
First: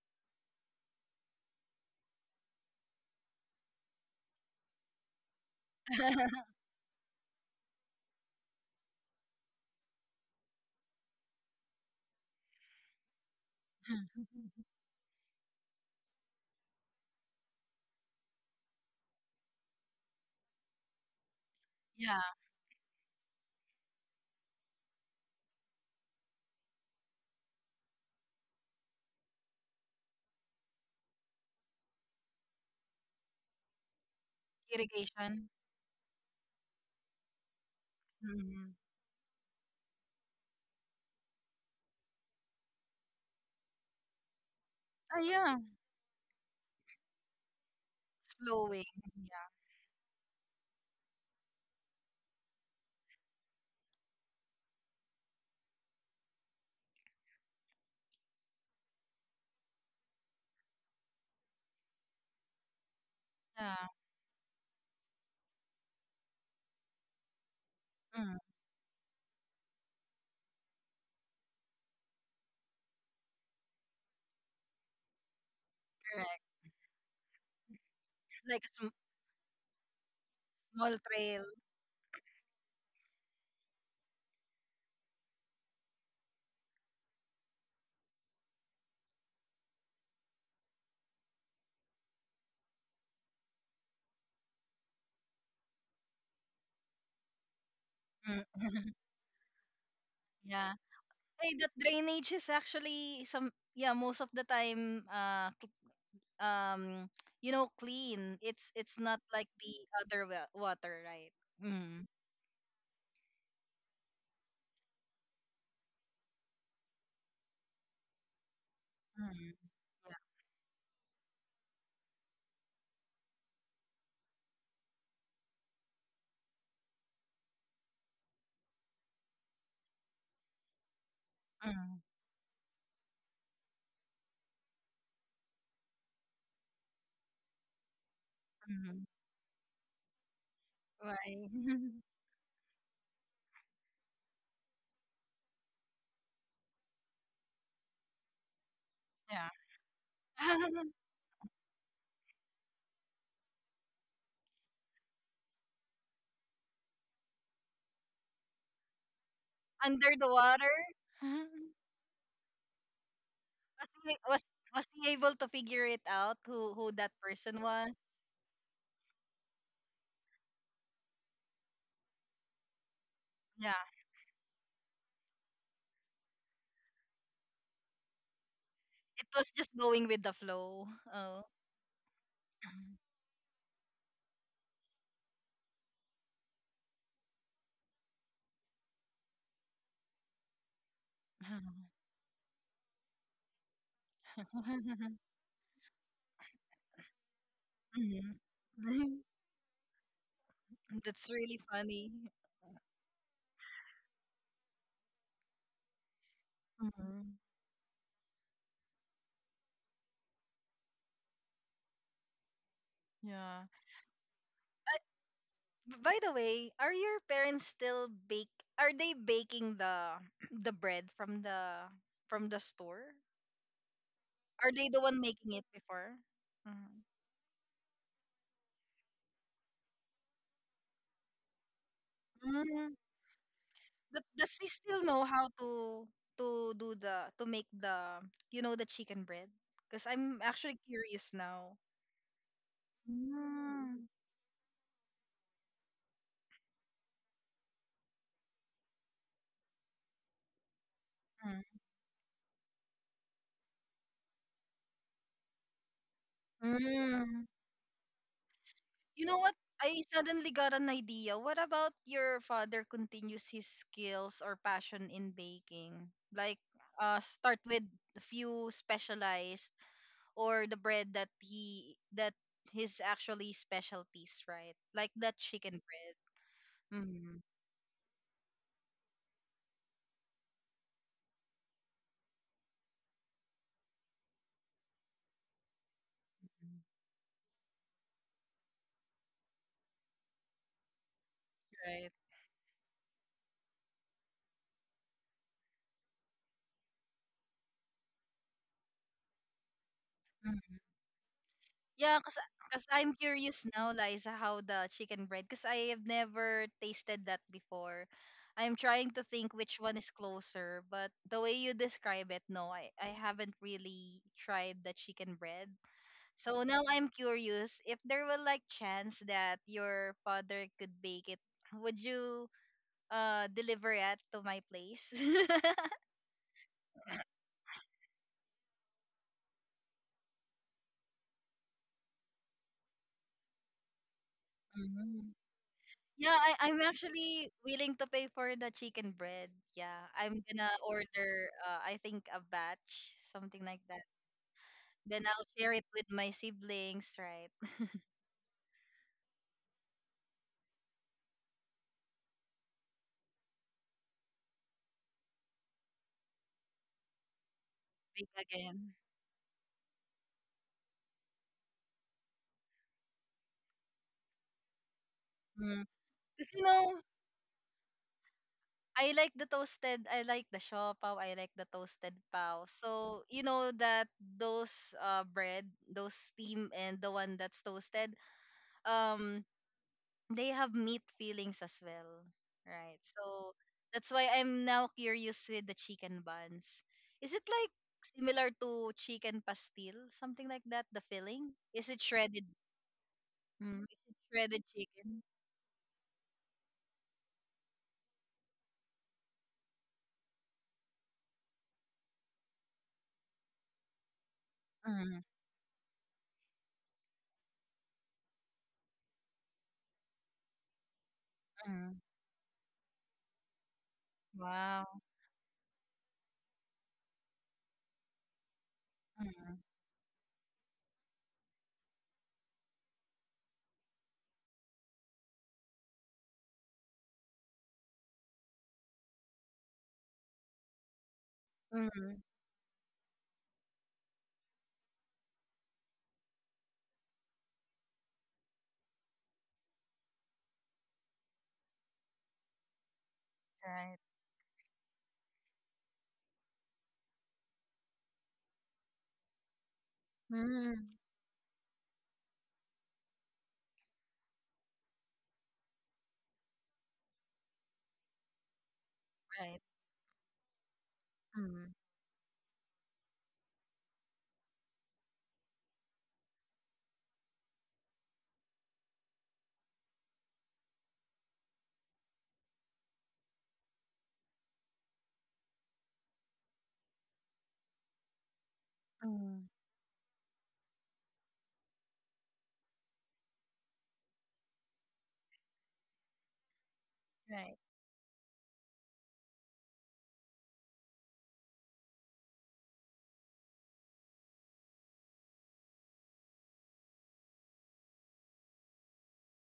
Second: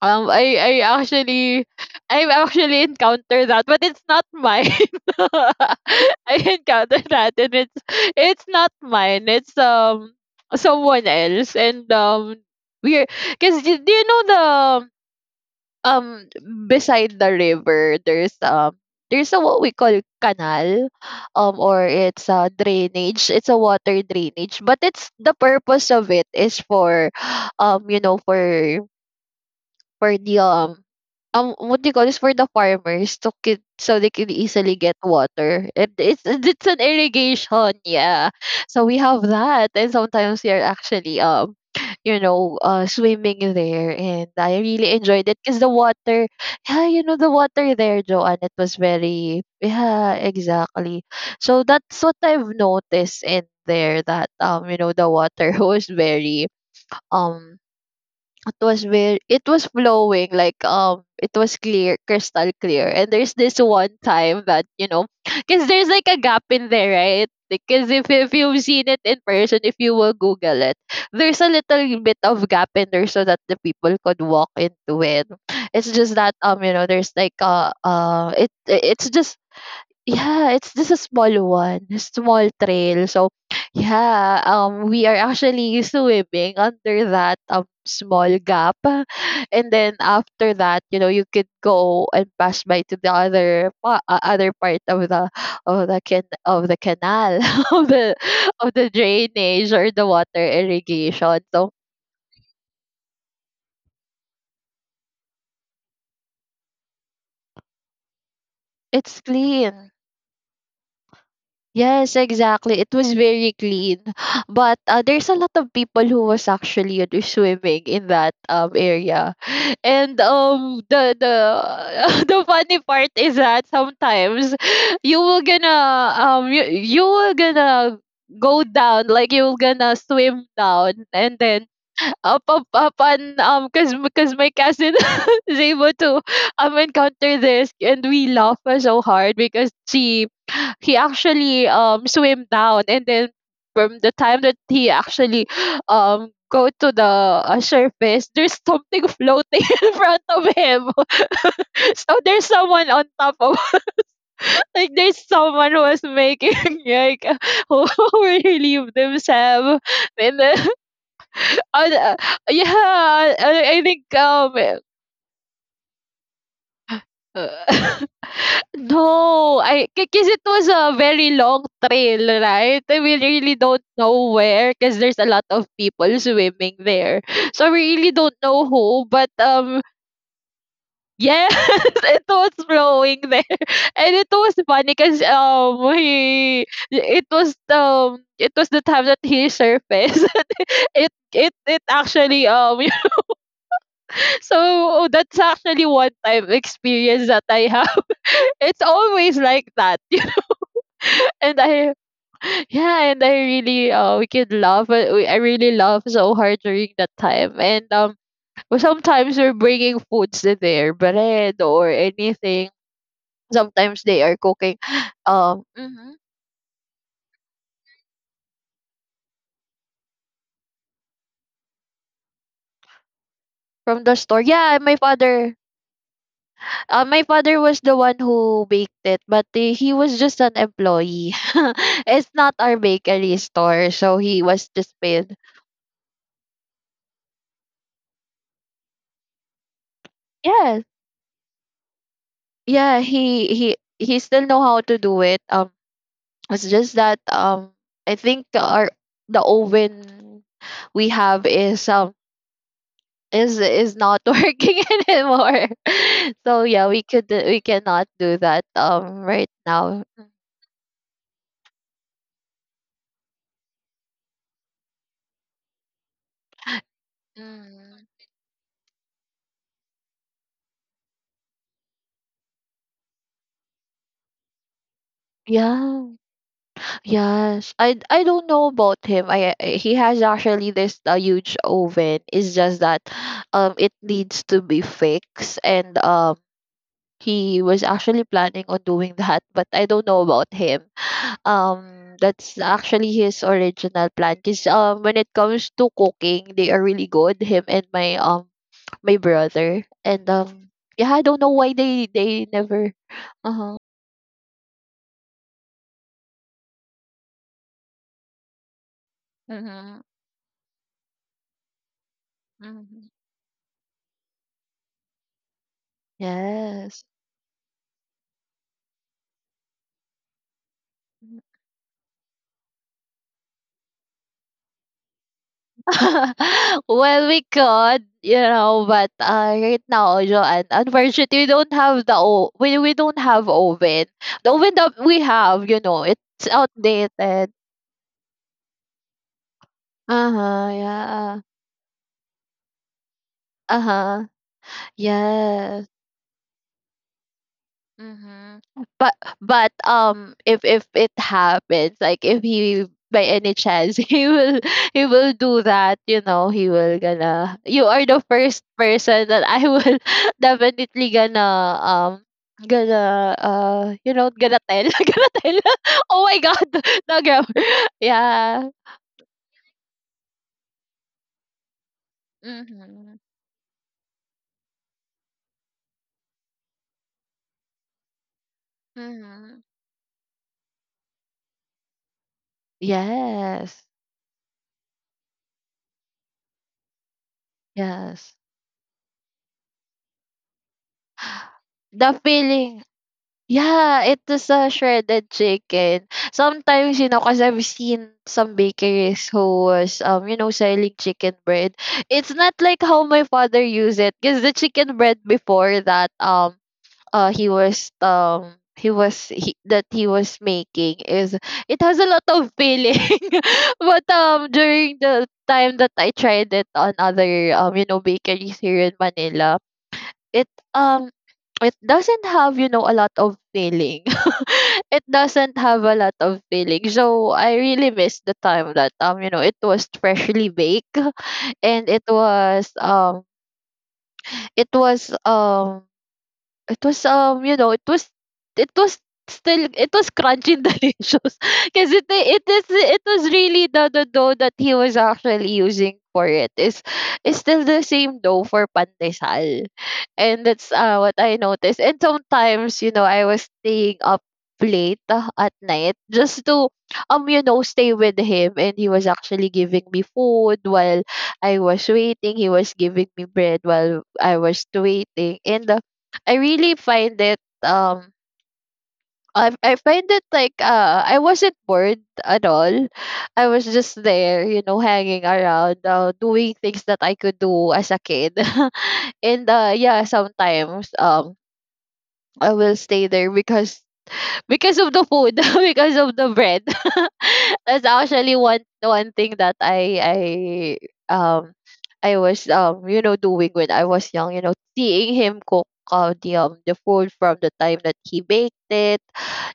Speaker 2: um I I actually, I've actually encountered that, but it's not mine. (laughs) I encountered that, and it's it's not mine. It's um someone else. And um we're because, do you know the um beside the river there's um there's a, what we call canal, um or it's
Speaker 1: Yeah.
Speaker 2: a drainage, it's a water drainage, but it's the purpose of it is for um you know for for the um um what do you call this, for the farmers to get, so they can easily get
Speaker 1: Irrigation.
Speaker 2: water. And it's (laughs) it's an irrigation, yeah.
Speaker 1: Mm.
Speaker 2: So we have that, and sometimes we are actually, um you know uh swimming there. And I really
Speaker 1: Ah,
Speaker 2: enjoyed it
Speaker 1: yeah.
Speaker 2: because the water, yeah, you know, the water there,
Speaker 1: It's
Speaker 2: Joanne, it was
Speaker 1: flowing.
Speaker 2: very,
Speaker 1: Yeah.
Speaker 2: yeah, exactly. So that's what I've noticed in there, that, um you know, the water (laughs) was very um it was very, it was flowing like um it was clear, crystal clear. And there's this
Speaker 1: Yeah.
Speaker 2: one time that, you know, (laughs) because there's like a gap in there, right? Because if, if
Speaker 1: Mm,
Speaker 2: you've seen it in person, if you will google it, there's a little bit of gap in there so that the people could walk into it. It's just that,
Speaker 1: correct.
Speaker 2: um you know, there's like uh uh it
Speaker 1: Like a sm-
Speaker 2: it's just, yeah, it's just
Speaker 1: small
Speaker 2: a
Speaker 1: trail.
Speaker 2: small one, a small trail. So, yeah, um, we are actually (laughs) swimming under that um small gap, (laughs) and then after that, you know, you could go and pass by to the other pa- uh, other part of the of the can of the canal (laughs) of the
Speaker 1: Mm.
Speaker 2: of the
Speaker 1: (laughs)
Speaker 2: drainage or the water
Speaker 1: Yeah.
Speaker 2: irrigation.
Speaker 1: Hey, that
Speaker 2: So
Speaker 1: drainage is actually some yeah, most of the time uh cl- um you know clean. It's it's not
Speaker 2: it's
Speaker 1: like the
Speaker 2: clean.
Speaker 1: other wa- water, right? Mm.
Speaker 2: Yes, exactly. It was very clean. (gasps) But uh, there's a lot of people who was actually, you swimming in that um area.
Speaker 1: Mm.
Speaker 2: (laughs)
Speaker 1: Yeah.
Speaker 2: And um the the (laughs) the funny part is that sometimes (laughs) you will gonna, um you, you will gonna go down, like you're gonna swim down, and then
Speaker 1: Mm.
Speaker 2: up, up, up. And um because because my cousin (laughs) is able to um encounter this, and we laugh so
Speaker 1: Mm.
Speaker 2: hard because she he
Speaker 1: Right.
Speaker 2: actually um
Speaker 1: (laughs)
Speaker 2: swim down, and then from the time that he actually um go to the uh, surface, there's something
Speaker 1: Yeah.
Speaker 2: floating (laughs) in front of
Speaker 1: (laughs)
Speaker 2: him. (laughs) So there's someone on top of, (laughs) like there's someone who was making (laughs) like (laughs) who relieved themselves.
Speaker 1: Under the
Speaker 2: And then (laughs)
Speaker 1: water. (laughs)
Speaker 2: uh, yeah, I, I
Speaker 1: was
Speaker 2: think
Speaker 1: he, was
Speaker 2: um
Speaker 1: was he able to figure it out who who that
Speaker 2: uh,
Speaker 1: person was?
Speaker 2: (laughs) no, I, because it was a very long trail, right? And we really
Speaker 1: Yeah.
Speaker 2: don't know where, because there's a lot of people swimming there, so we really don't know who.
Speaker 1: It
Speaker 2: But
Speaker 1: was just
Speaker 2: um,
Speaker 1: going with the flow. Oh.
Speaker 2: yes, (laughs) it was flowing there, (laughs) and it was funny because um he it was, um it was the time that he surfaced. (laughs) it it it
Speaker 1: (laughs)
Speaker 2: actually um so, oh,
Speaker 1: (laughs)
Speaker 2: that's actually one time experience that I have.
Speaker 1: Mhm.
Speaker 2: (laughs) It's
Speaker 1: (laughs)
Speaker 2: always like that. (laughs)
Speaker 1: That's really
Speaker 2: And I,
Speaker 1: funny.
Speaker 2: yeah, and I really uh we could laugh uh, we- I really laugh so hard during that
Speaker 1: Mhm.
Speaker 2: time. And um well, sometimes we're bringing foods to there, bread or anything.
Speaker 1: Yeah.
Speaker 2: Sometimes they are cooking
Speaker 1: Uh,
Speaker 2: (gasps) um
Speaker 1: b-
Speaker 2: mhm,
Speaker 1: by the way, are your parents still bake? Are they baking the (clears throat) the bread from the from the store?
Speaker 2: from the store.
Speaker 1: Are
Speaker 2: Yeah,
Speaker 1: they
Speaker 2: my
Speaker 1: the one
Speaker 2: father
Speaker 1: making it before?
Speaker 2: Uh,
Speaker 1: Mhm.
Speaker 2: my father was the one who baked it, but uh, he was just an employee. (laughs) It's not our
Speaker 1: Mm.
Speaker 2: bakery store, so
Speaker 1: But
Speaker 2: he
Speaker 1: does
Speaker 2: was
Speaker 1: he
Speaker 2: just
Speaker 1: still know
Speaker 2: paid.
Speaker 1: how to to do the to make the you know the chicken bread? Because I'm
Speaker 2: Yeah,
Speaker 1: actually curious now.
Speaker 2: yeah, he he
Speaker 1: Mm.
Speaker 2: he still know how to do it. Um, it's just that, um, I think our the oven we have
Speaker 1: Mm.
Speaker 2: is um is is not (laughs) working anymore. (laughs) So yeah, we could
Speaker 1: Mm.
Speaker 2: we cannot do that um
Speaker 1: You know
Speaker 2: right
Speaker 1: what?
Speaker 2: now.
Speaker 1: I suddenly got an idea. What about your father continues his skills or passion in baking? Like, uh, start with
Speaker 2: Mm.
Speaker 1: a few specialized or the bread that he that his actually specialties, right? Like that chicken
Speaker 2: Yeah.
Speaker 1: bread. Mm-hmm.
Speaker 2: Yes, I I don't know about him. I I- he has actually this a huge oven. It's just that um it needs to be fixed, and um he was actually planning on doing (laughs) that, but I don't know about him.
Speaker 1: Right.
Speaker 2: Um that's actually his original plan, cuz um when it comes to cooking, they are really good, him and my um my brother. And um yeah, I don't know why they
Speaker 1: Yeah, cause,
Speaker 2: they
Speaker 1: cause
Speaker 2: never
Speaker 1: I'm curious
Speaker 2: uh-huh.
Speaker 1: now, Liza, how the chicken bread, cause I have never tasted that before. I'm trying to think which one
Speaker 2: Mhm.
Speaker 1: is closer, but the way you describe it, no, I, I
Speaker 2: Mhm.
Speaker 1: haven't really tried the chicken bread. So now
Speaker 2: Yes.
Speaker 1: I'm curious if there will like chance that your father could bake it, would you uh deliver it to my place? (laughs)
Speaker 2: (laughs) Well, we could, you know, but uh, right now, Joanne, unfortunately, we don't have the o- we we don't have oven. The oven that we
Speaker 1: Mhm.
Speaker 2: have, you know,
Speaker 1: Yeah,
Speaker 2: it's
Speaker 1: I, I'm actually
Speaker 2: outdated.
Speaker 1: willing to pay for the chicken bread. Yeah,
Speaker 2: Uh
Speaker 1: I'm gonna
Speaker 2: huh. Yeah.
Speaker 1: order, uh, I think, a batch, something like
Speaker 2: Uh
Speaker 1: that.
Speaker 2: huh.
Speaker 1: Then I'll share it
Speaker 2: Yes.
Speaker 1: with my siblings, right?
Speaker 2: Mhm. But but um if if it happens, like if he, by any chance, (laughs) he will, he will do that, you know, he will gonna, you are the
Speaker 1: Bake
Speaker 2: first
Speaker 1: again.
Speaker 2: person that I will (laughs) definitely gonna um gonna uh you know, gonna tell, (laughs) gonna tell, (laughs) oh my
Speaker 1: Because, you
Speaker 2: god,
Speaker 1: know,
Speaker 2: (laughs) no grab, (laughs) yeah.
Speaker 1: I like the toasted, I like the shaw pao, I like the toasted pao.
Speaker 2: Mhm.
Speaker 1: So, you know that those uh bread, those steam and the one that's toasted, um,
Speaker 2: Mhm.
Speaker 1: they have meat fillings as well, right? So
Speaker 2: Yes.
Speaker 1: that's why I'm now curious with the chicken buns. Is it like
Speaker 2: Yes.
Speaker 1: similar to chicken pastil, something like that? The
Speaker 2: (sighs)
Speaker 1: filling is it
Speaker 2: The
Speaker 1: shredded?
Speaker 2: feeling,
Speaker 1: Mm, is
Speaker 2: yeah,
Speaker 1: it
Speaker 2: it was
Speaker 1: shredded
Speaker 2: a
Speaker 1: chicken?
Speaker 2: shredded chicken. Sometimes, you know, because I've seen some bakeries who was, um, you know, selling chicken bread. It's not like how my father used it, because the chicken bread
Speaker 1: Mm,
Speaker 2: before that, um, uh, he was, um, he was he, that he was making is, it has
Speaker 1: mm,
Speaker 2: a lot of filling, (laughs) but um,
Speaker 1: wow.
Speaker 2: during the time that I tried it on other um, you know, bakeries here in
Speaker 1: Mm,
Speaker 2: Manila, it um (tsk) it doesn't have you know a lot of feeling. (laughs) It doesn't have a lot of feeling, so I really miss the time that um you know it was freshly baked. (laughs) and it
Speaker 1: mm,
Speaker 2: was um it was um it was, um, you know, it was it was still, it was crunchy and (laughs) delicious, because it it is it was really the
Speaker 1: right.
Speaker 2: the dough that he was actually using for it is is still the same dough for pandesal. And that's
Speaker 1: Mm,
Speaker 2: uh what I noticed. And sometimes you know I was staying up late uh, at night, just to um you know stay with him, and he was actually
Speaker 1: right.
Speaker 2: giving me food while I
Speaker 1: Mm,
Speaker 2: was waiting. He was giving me bread while I was waiting. And uh, I really find it, um I I find it like uh I wasn't bored at all. I was just there, you know, hanging around, uh, doing things that I could do as a kid. (laughs)
Speaker 1: mm,
Speaker 2: and uh yeah, sometimes um I will stay there, because because of the food, (laughs) because of the bread.
Speaker 1: right.
Speaker 2: (laughs) That's actually one one thing that I I um I was um you know doing when I was young. You know, seeing him cook, uh, the um the food from the time that he baked it.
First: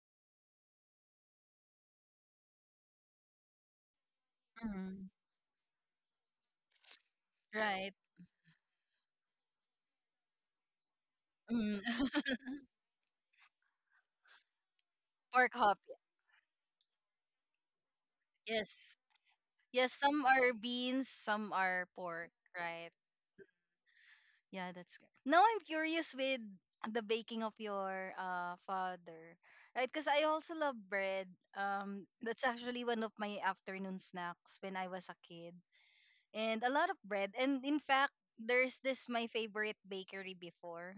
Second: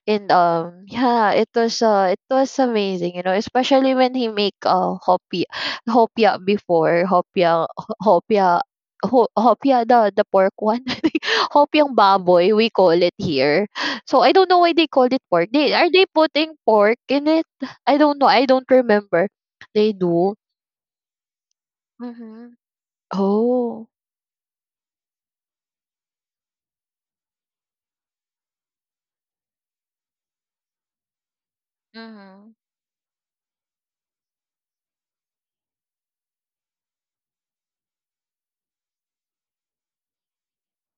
Speaker 2: And, um, yeah, it was uh it was amazing, you know, especially when he make uh
Speaker 1: Mm,
Speaker 2: hopia, hopia before, hopia
Speaker 1: right.
Speaker 2: ho- hopia ho, hopia, the the pork one. (laughs) I think.
Speaker 1: Mm.
Speaker 2: Hopiang
Speaker 1: (laughs)
Speaker 2: baboy, we call it here. So I don't know why they call it pork.
Speaker 1: Pork
Speaker 2: They
Speaker 1: hop.
Speaker 2: are they putting pork in it? I don't know. I don't
Speaker 1: Yes.
Speaker 2: remember.
Speaker 1: Yes.
Speaker 2: They
Speaker 1: Some
Speaker 2: do.
Speaker 1: are beans. Some are pork.
Speaker 2: Mm-hmm.
Speaker 1: Right.
Speaker 2: Oh.
Speaker 1: Yeah, that's good. Now I'm curious with the baking of your uh father, right? Because I also love bread. Um, that's
Speaker 2: Mm-hmm.
Speaker 1: actually one of my afternoon snacks when I was a kid, and a lot of bread. And in fact, there's this my favorite bakery before.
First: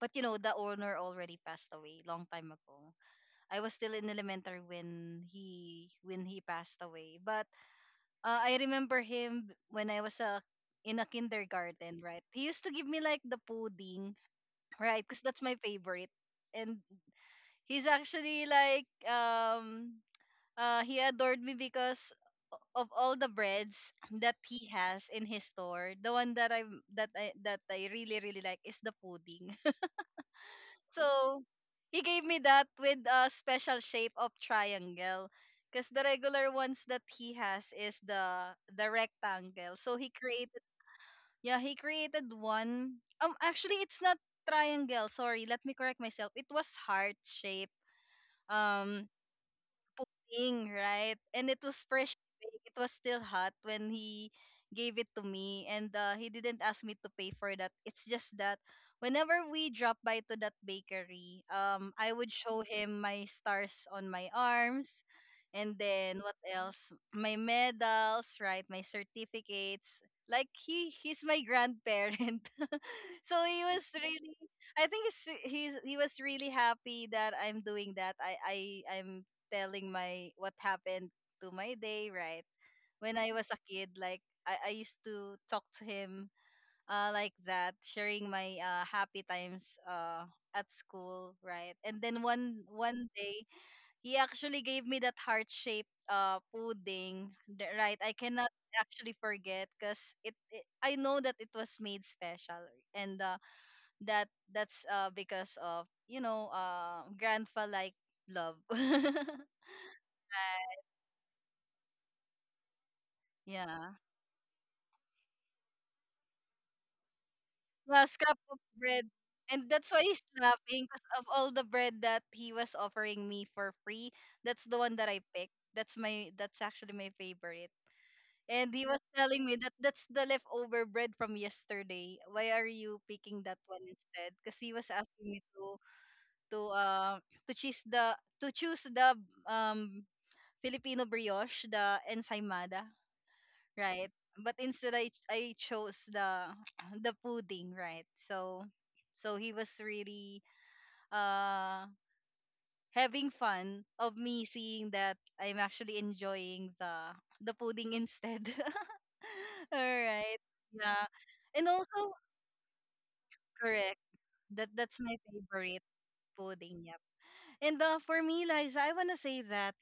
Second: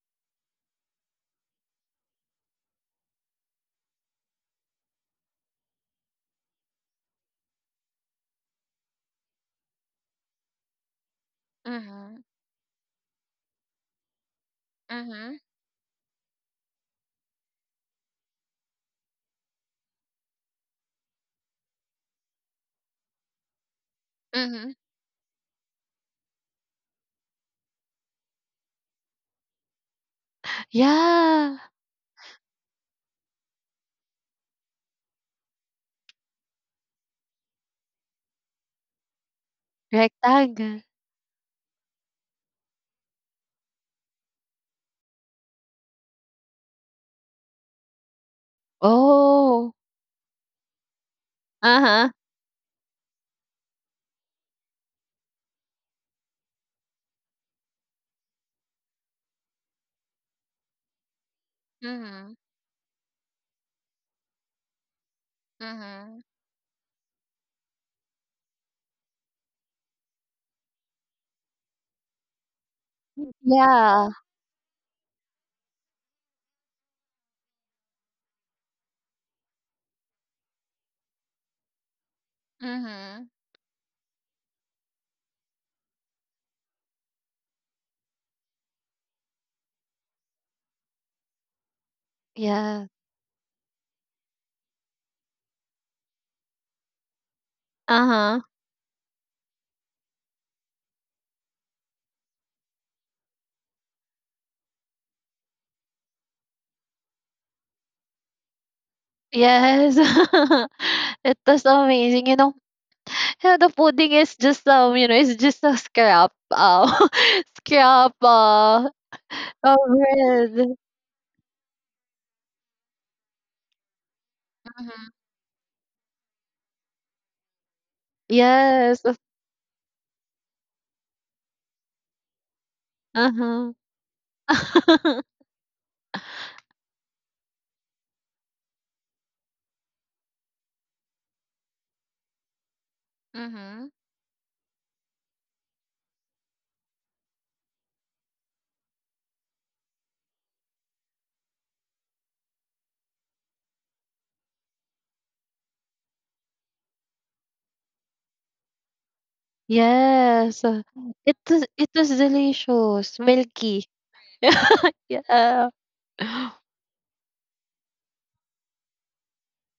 Speaker 1: But you know, the owner already passed away long time ago. I was still in elementary when he when he passed away. But uh, I remember him when I was a in a kindergarten,
Speaker 2: Mm-hmm.
Speaker 1: right? He used to give me like the pudding. Right, because
Speaker 2: Mm-hmm.
Speaker 1: that's my favorite. And he's actually like um uh he adored me because of all the breads that
Speaker 2: Mm-hmm.
Speaker 1: he has in his store. The one that I am that I that I really really like is the pudding. (laughs) So
Speaker 2: Yeah,
Speaker 1: he gave me that with a special shape of triangle because the regular ones that he has is the the rectangle. So he created.
Speaker 2: rectangle.
Speaker 1: Yeah, he created one. Um, actually, it's not triangle. Sorry, let me correct myself. It was heart shape um
Speaker 2: Oh.
Speaker 1: thing, right? And it was
Speaker 2: Uh-huh.
Speaker 1: fresh. Bake. It was still hot when he gave it to me, and uh, he didn't ask me to pay for that. It's just that whenever we drop by to that bakery, um, I would
Speaker 2: Mhm,
Speaker 1: show him my stars on my arms. And then
Speaker 2: mhm.
Speaker 1: what else? My medals, right? My certificates. Like he he's my grandparent,
Speaker 2: Mm,
Speaker 1: so he was
Speaker 2: yeah.
Speaker 1: really, I think he's he's he was really happy that I'm doing that, i i I'm telling my what happened to my day, right? When
Speaker 2: Mhm.
Speaker 1: I was a kid, like i i used to talk to him uh like that, sharing my uh happy times uh at school, right? And then one
Speaker 2: Yeah.
Speaker 1: one day he actually gave me that heart shaped uh pudding the- right? I
Speaker 2: Uh-huh.
Speaker 1: cannot actually forget because it, it, I know that it was made special, and uh that that's uh because of you know uh grandpa like love. (laughs)
Speaker 2: Yes. (laughs) It was amazing, you know. Yeah, the
Speaker 1: Yeah,
Speaker 2: pudding is just um, you know, it's just a scrap, uh, (laughs) scrap,
Speaker 1: last cup of
Speaker 2: uh,
Speaker 1: bread, and
Speaker 2: of
Speaker 1: that's why he's
Speaker 2: bread.
Speaker 1: laughing because of all the bread that he was offering me for free, that's the one that
Speaker 2: Mhm.
Speaker 1: I picked, that's my that's actually my favorite. And he was
Speaker 2: Yes.
Speaker 1: telling me that that's the leftover bread from yesterday, why are you picking that
Speaker 2: Uh-huh.
Speaker 1: one instead, because he was
Speaker 2: (laughs)
Speaker 1: asking me to to uh to choose the to choose the um Filipino brioche, the ensaymada,
Speaker 2: Mhm.
Speaker 1: right? But instead, I I chose the (clears throat) the pudding, right? So so he was really uh having fun of me seeing that I'm actually enjoying the the pudding instead. (laughs) All right,
Speaker 2: Yes.
Speaker 1: yeah,
Speaker 2: It
Speaker 1: and
Speaker 2: was it was
Speaker 1: also
Speaker 2: delicious, milky.
Speaker 1: correct that
Speaker 2: (laughs)
Speaker 1: that's my
Speaker 2: Yeah.
Speaker 1: favorite pudding. Yep. And uh, for me, Liza, I wanna say that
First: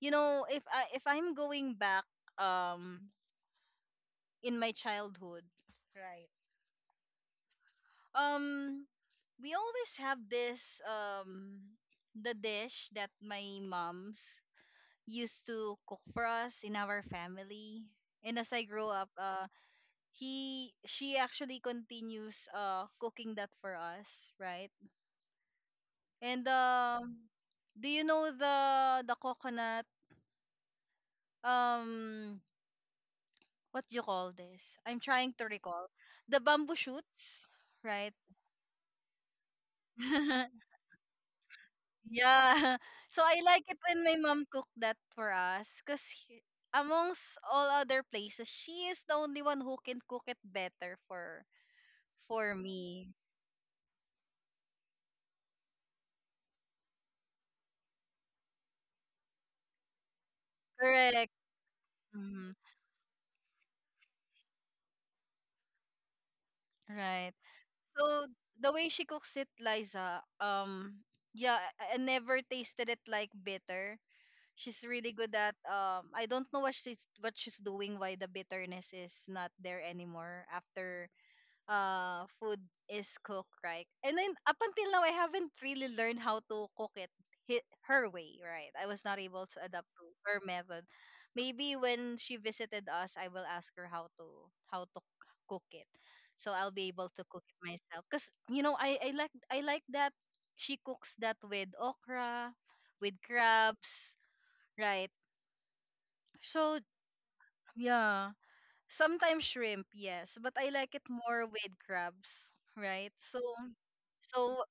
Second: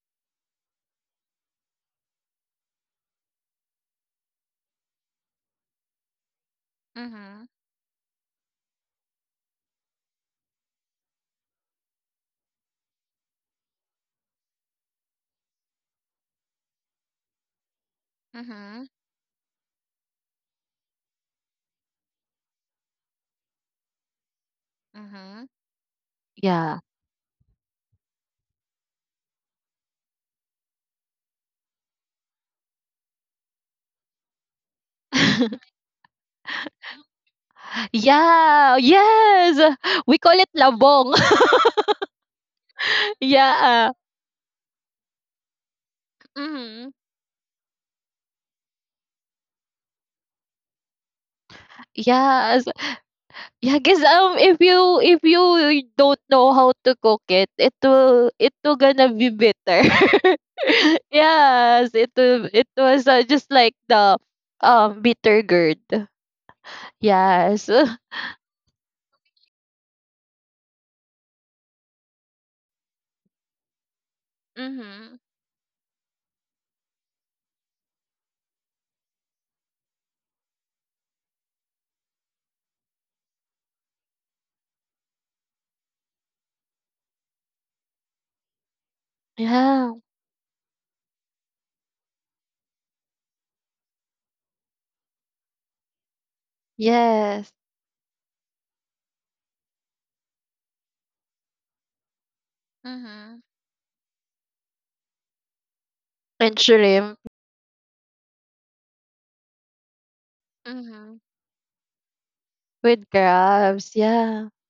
Speaker 1: you know if I if I'm going back um in my childhood. Right.
Speaker 2: Mhm,
Speaker 1: Um, we always have this um the dish that my mom's used to cook for us in our family. And as I
Speaker 2: mhm,
Speaker 1: grow up, uh, he she actually continues uh cooking that for us, right?
Speaker 2: mhm.
Speaker 1: And
Speaker 2: Yeah.
Speaker 1: um, do you know the the coconut um what do you call this? I'm trying to
Speaker 2: (laughs)
Speaker 1: recall the bamboo shoots, right?
Speaker 2: Yeah, yes. We call it
Speaker 1: (laughs)
Speaker 2: labong. (laughs)
Speaker 1: Yeah. (laughs) So I like it
Speaker 2: Yeah.
Speaker 1: when my mom cooked that for us because
Speaker 2: Mhm.
Speaker 1: amongst all other places, she is the only one who can cook it better for for
Speaker 2: Yes.
Speaker 1: me.
Speaker 2: Yeah, cause um if you if you don't know how to cook it, it will it will gonna be bitter. (laughs)
Speaker 1: Correct.
Speaker 2: Yes, it will-
Speaker 1: Mhm.
Speaker 2: it was, uh, just like the um bitter gourd.
Speaker 1: Right.
Speaker 2: Yes. (laughs)
Speaker 1: So the way she cooks it, Liza, um yeah, I I never tasted it like bitter. She's really
Speaker 2: Mhm.
Speaker 1: good at um I don't know what she's what she's doing why the bitterness is not there anymore after uh food is cooked right, and then up until now I haven't really learned how to cook it. Hi. Her way, right? I was not able to adapt
Speaker 2: Yeah.
Speaker 1: to her method. Maybe when she visited us, I will ask her how to how to c- cook it, so I'll be able to cook
Speaker 2: Yes.
Speaker 1: it myself, because you know i i like i like that she cooks that with okra, with
Speaker 2: Mhm.
Speaker 1: crabs, right?
Speaker 2: And
Speaker 1: So
Speaker 2: shrimp.
Speaker 1: yeah. Sometimes shrimp, yes, but I like it
Speaker 2: Mm-hmm.
Speaker 1: more with crabs, right?
Speaker 2: With
Speaker 1: So
Speaker 2: crabs. Yeah.
Speaker 1: so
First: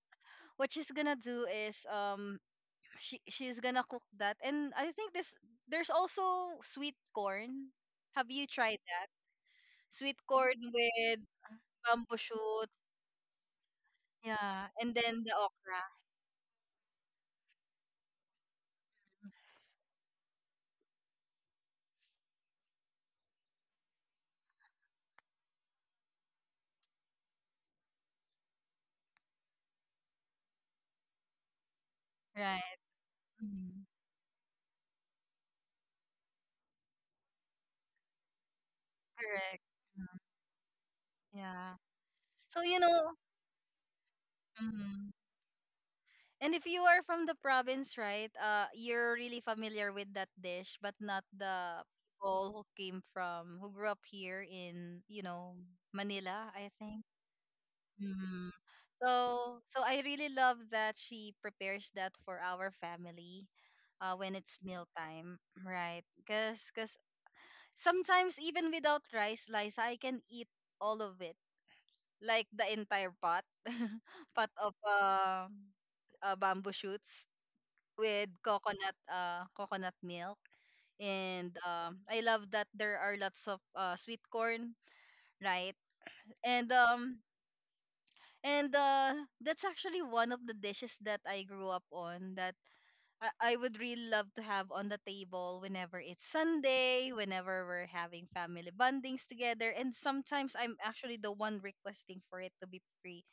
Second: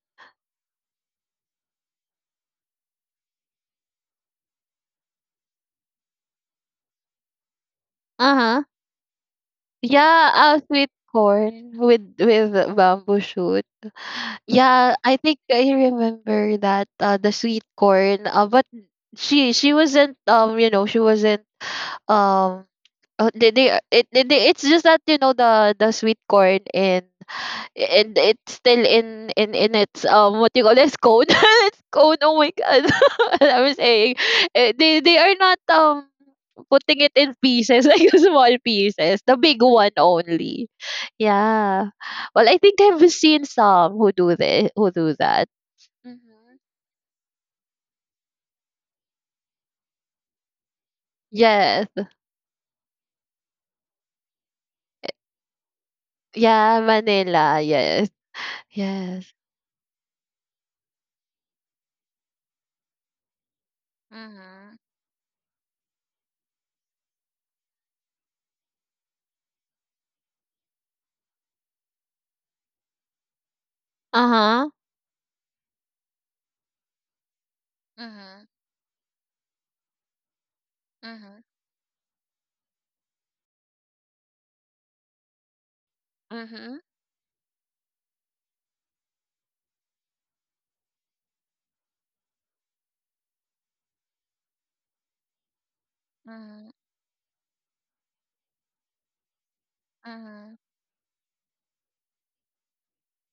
Speaker 1: what she's gonna do is um she she's gonna cook that, and I think this there's also sweet corn. Have
Speaker 2: Uh
Speaker 1: you
Speaker 2: huh.
Speaker 1: tried that? Sweet
Speaker 2: Yeah,
Speaker 1: corn
Speaker 2: uh, sweet
Speaker 1: with
Speaker 2: corn with
Speaker 1: bamboo
Speaker 2: with
Speaker 1: shoots,
Speaker 2: bamboo shoot.
Speaker 1: yeah, and
Speaker 2: Yeah, I
Speaker 1: then the
Speaker 2: think I
Speaker 1: okra,
Speaker 2: remember that, uh, the sweet corn. Uh, but she she wasn't, um you know she wasn't um uh, they, they it, it they- it's just that, you know the the sweet corn in, and it's still in in in its, um what you call this, cone. (laughs) It's cone, oh my
Speaker 1: right?
Speaker 2: god. (laughs) I was
Speaker 1: Mhm.
Speaker 2: saying, eh, they they are not um putting it in pieces, (laughs) like small pieces, the big
Speaker 1: Correct.
Speaker 2: one only.
Speaker 1: Yeah.
Speaker 2: Yeah. Well, I
Speaker 1: So
Speaker 2: think
Speaker 1: you
Speaker 2: I've
Speaker 1: know,
Speaker 2: seen some who do this, who
Speaker 1: mhm.
Speaker 2: do that. Hmm.
Speaker 1: And if you are from the province, right, uh, you're really familiar with that dish, but not the
Speaker 2: Yes.
Speaker 1: people who came from, who grew up here in, you know, Manila, I
Speaker 2: Yeah,
Speaker 1: think.
Speaker 2: Manila. Yes.
Speaker 1: Mm.
Speaker 2: Yes.
Speaker 1: So, so I really love that she prepares that for our family uh, when it's
Speaker 2: Mm-hmm.
Speaker 1: mealtime, right? Because cause 'cause sometimes even without rice, Liza, I can eat all of it, like the entire pot, (laughs) pot
Speaker 2: Uh-huh.
Speaker 1: of uh, uh, bamboo shoots with
Speaker 2: Mm-hmm.
Speaker 1: coconut uh coconut milk,
Speaker 2: Mm-hmm.
Speaker 1: and um I love that there are lots of uh sweet corn, right? And
Speaker 2: Mm-hmm.
Speaker 1: um and uh that's actually one of the dishes that I grew up on that I, I would really love to have on the table whenever it's
Speaker 2: Hmm.
Speaker 1: Sunday, whenever we're having family bondings together. And sometimes
Speaker 2: hmm
Speaker 1: I'm actually the one requesting for it to be free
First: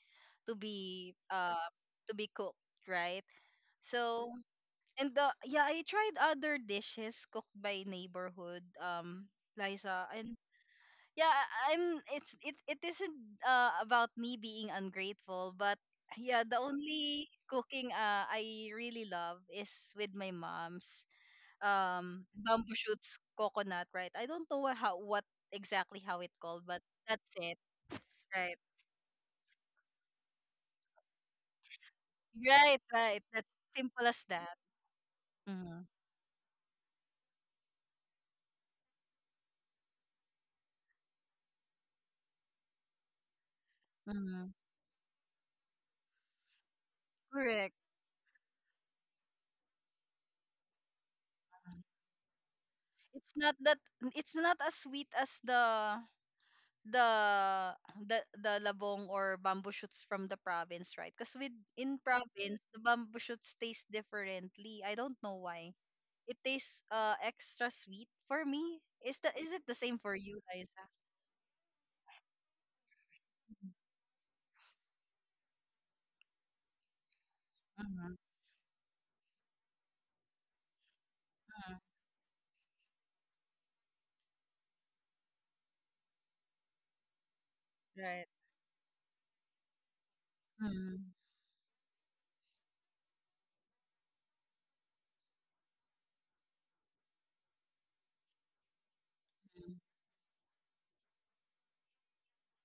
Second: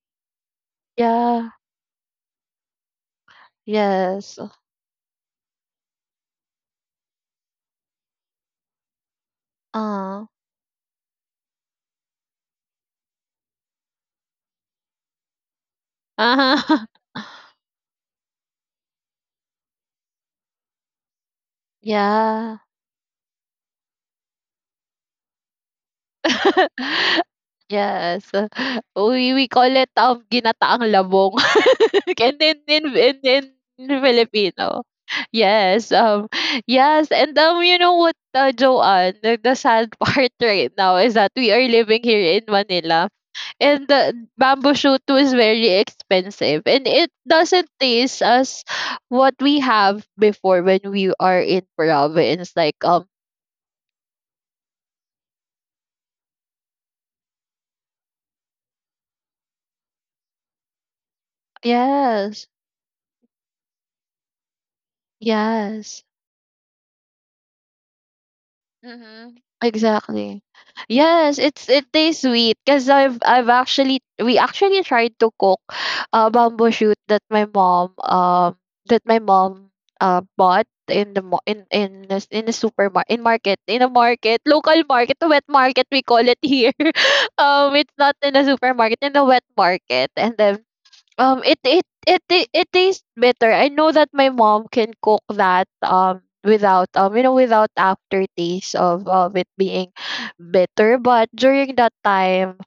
Speaker 1: to be
Speaker 2: yeah.
Speaker 1: uh to be cooked, right? So.
Speaker 2: Yes.
Speaker 1: And uh, yeah, I tried other dishes cooked by neighborhood, um, Liza,
Speaker 2: Uh.
Speaker 1: and yeah, I- I'm it's it it isn't uh about me being ungrateful, but yeah, the
Speaker 2: Uh-huh.
Speaker 1: only
Speaker 2: (laughs)
Speaker 1: cooking uh I really love is with my mom's um
Speaker 2: Yeah.
Speaker 1: bamboo shoots coconut, right? I don't know how what exactly how it called, but
Speaker 2: (laughs)
Speaker 1: that's it,
Speaker 2: Yes.
Speaker 1: right?
Speaker 2: We we call it, um, ginataang labong. (laughs) And in
Speaker 1: Right,
Speaker 2: in
Speaker 1: right.
Speaker 2: in
Speaker 1: That's
Speaker 2: in
Speaker 1: simple as that.
Speaker 2: Filipino.
Speaker 1: Mm-hmm.
Speaker 2: Yes, um, yes, and, um, you know what, uh, Joanne, the the sad (laughs) part right now is that we are living here in Manila, and the
Speaker 1: Mm-hmm.
Speaker 2: bamboo shoot is very expensive, and it doesn't
Speaker 1: Correct,
Speaker 2: taste as what we have before when we are in province, like, um
Speaker 1: it's not that it's not as sweet as the the the the labong or bamboo shoots from the province, right? Because with in
Speaker 2: yes,
Speaker 1: province, the bamboo shoots taste differently. I don't know why.
Speaker 2: yes.
Speaker 1: It tastes uh extra sweet for me. Is the
Speaker 2: Mhm.
Speaker 1: is it the same for
Speaker 2: Exactly.
Speaker 1: you, Liza?
Speaker 2: Yes, it's it tastes sweet, because I've I've actually we actually tried to cook a bamboo shoot that my mom,
Speaker 1: Mm-hmm.
Speaker 2: um that my mom uh bought in the mo- in in the, in the supermarket, in market in a market local market, the wet market, we call it here. (laughs) Um it's not
Speaker 1: Right.
Speaker 2: in a supermarket, in the wet market. And then,
Speaker 1: Mm-hmm.
Speaker 2: um, it it it ta- it tastes better. I know that my mom can cook that um without um you know without aftertaste of of it being bitter. But during that time,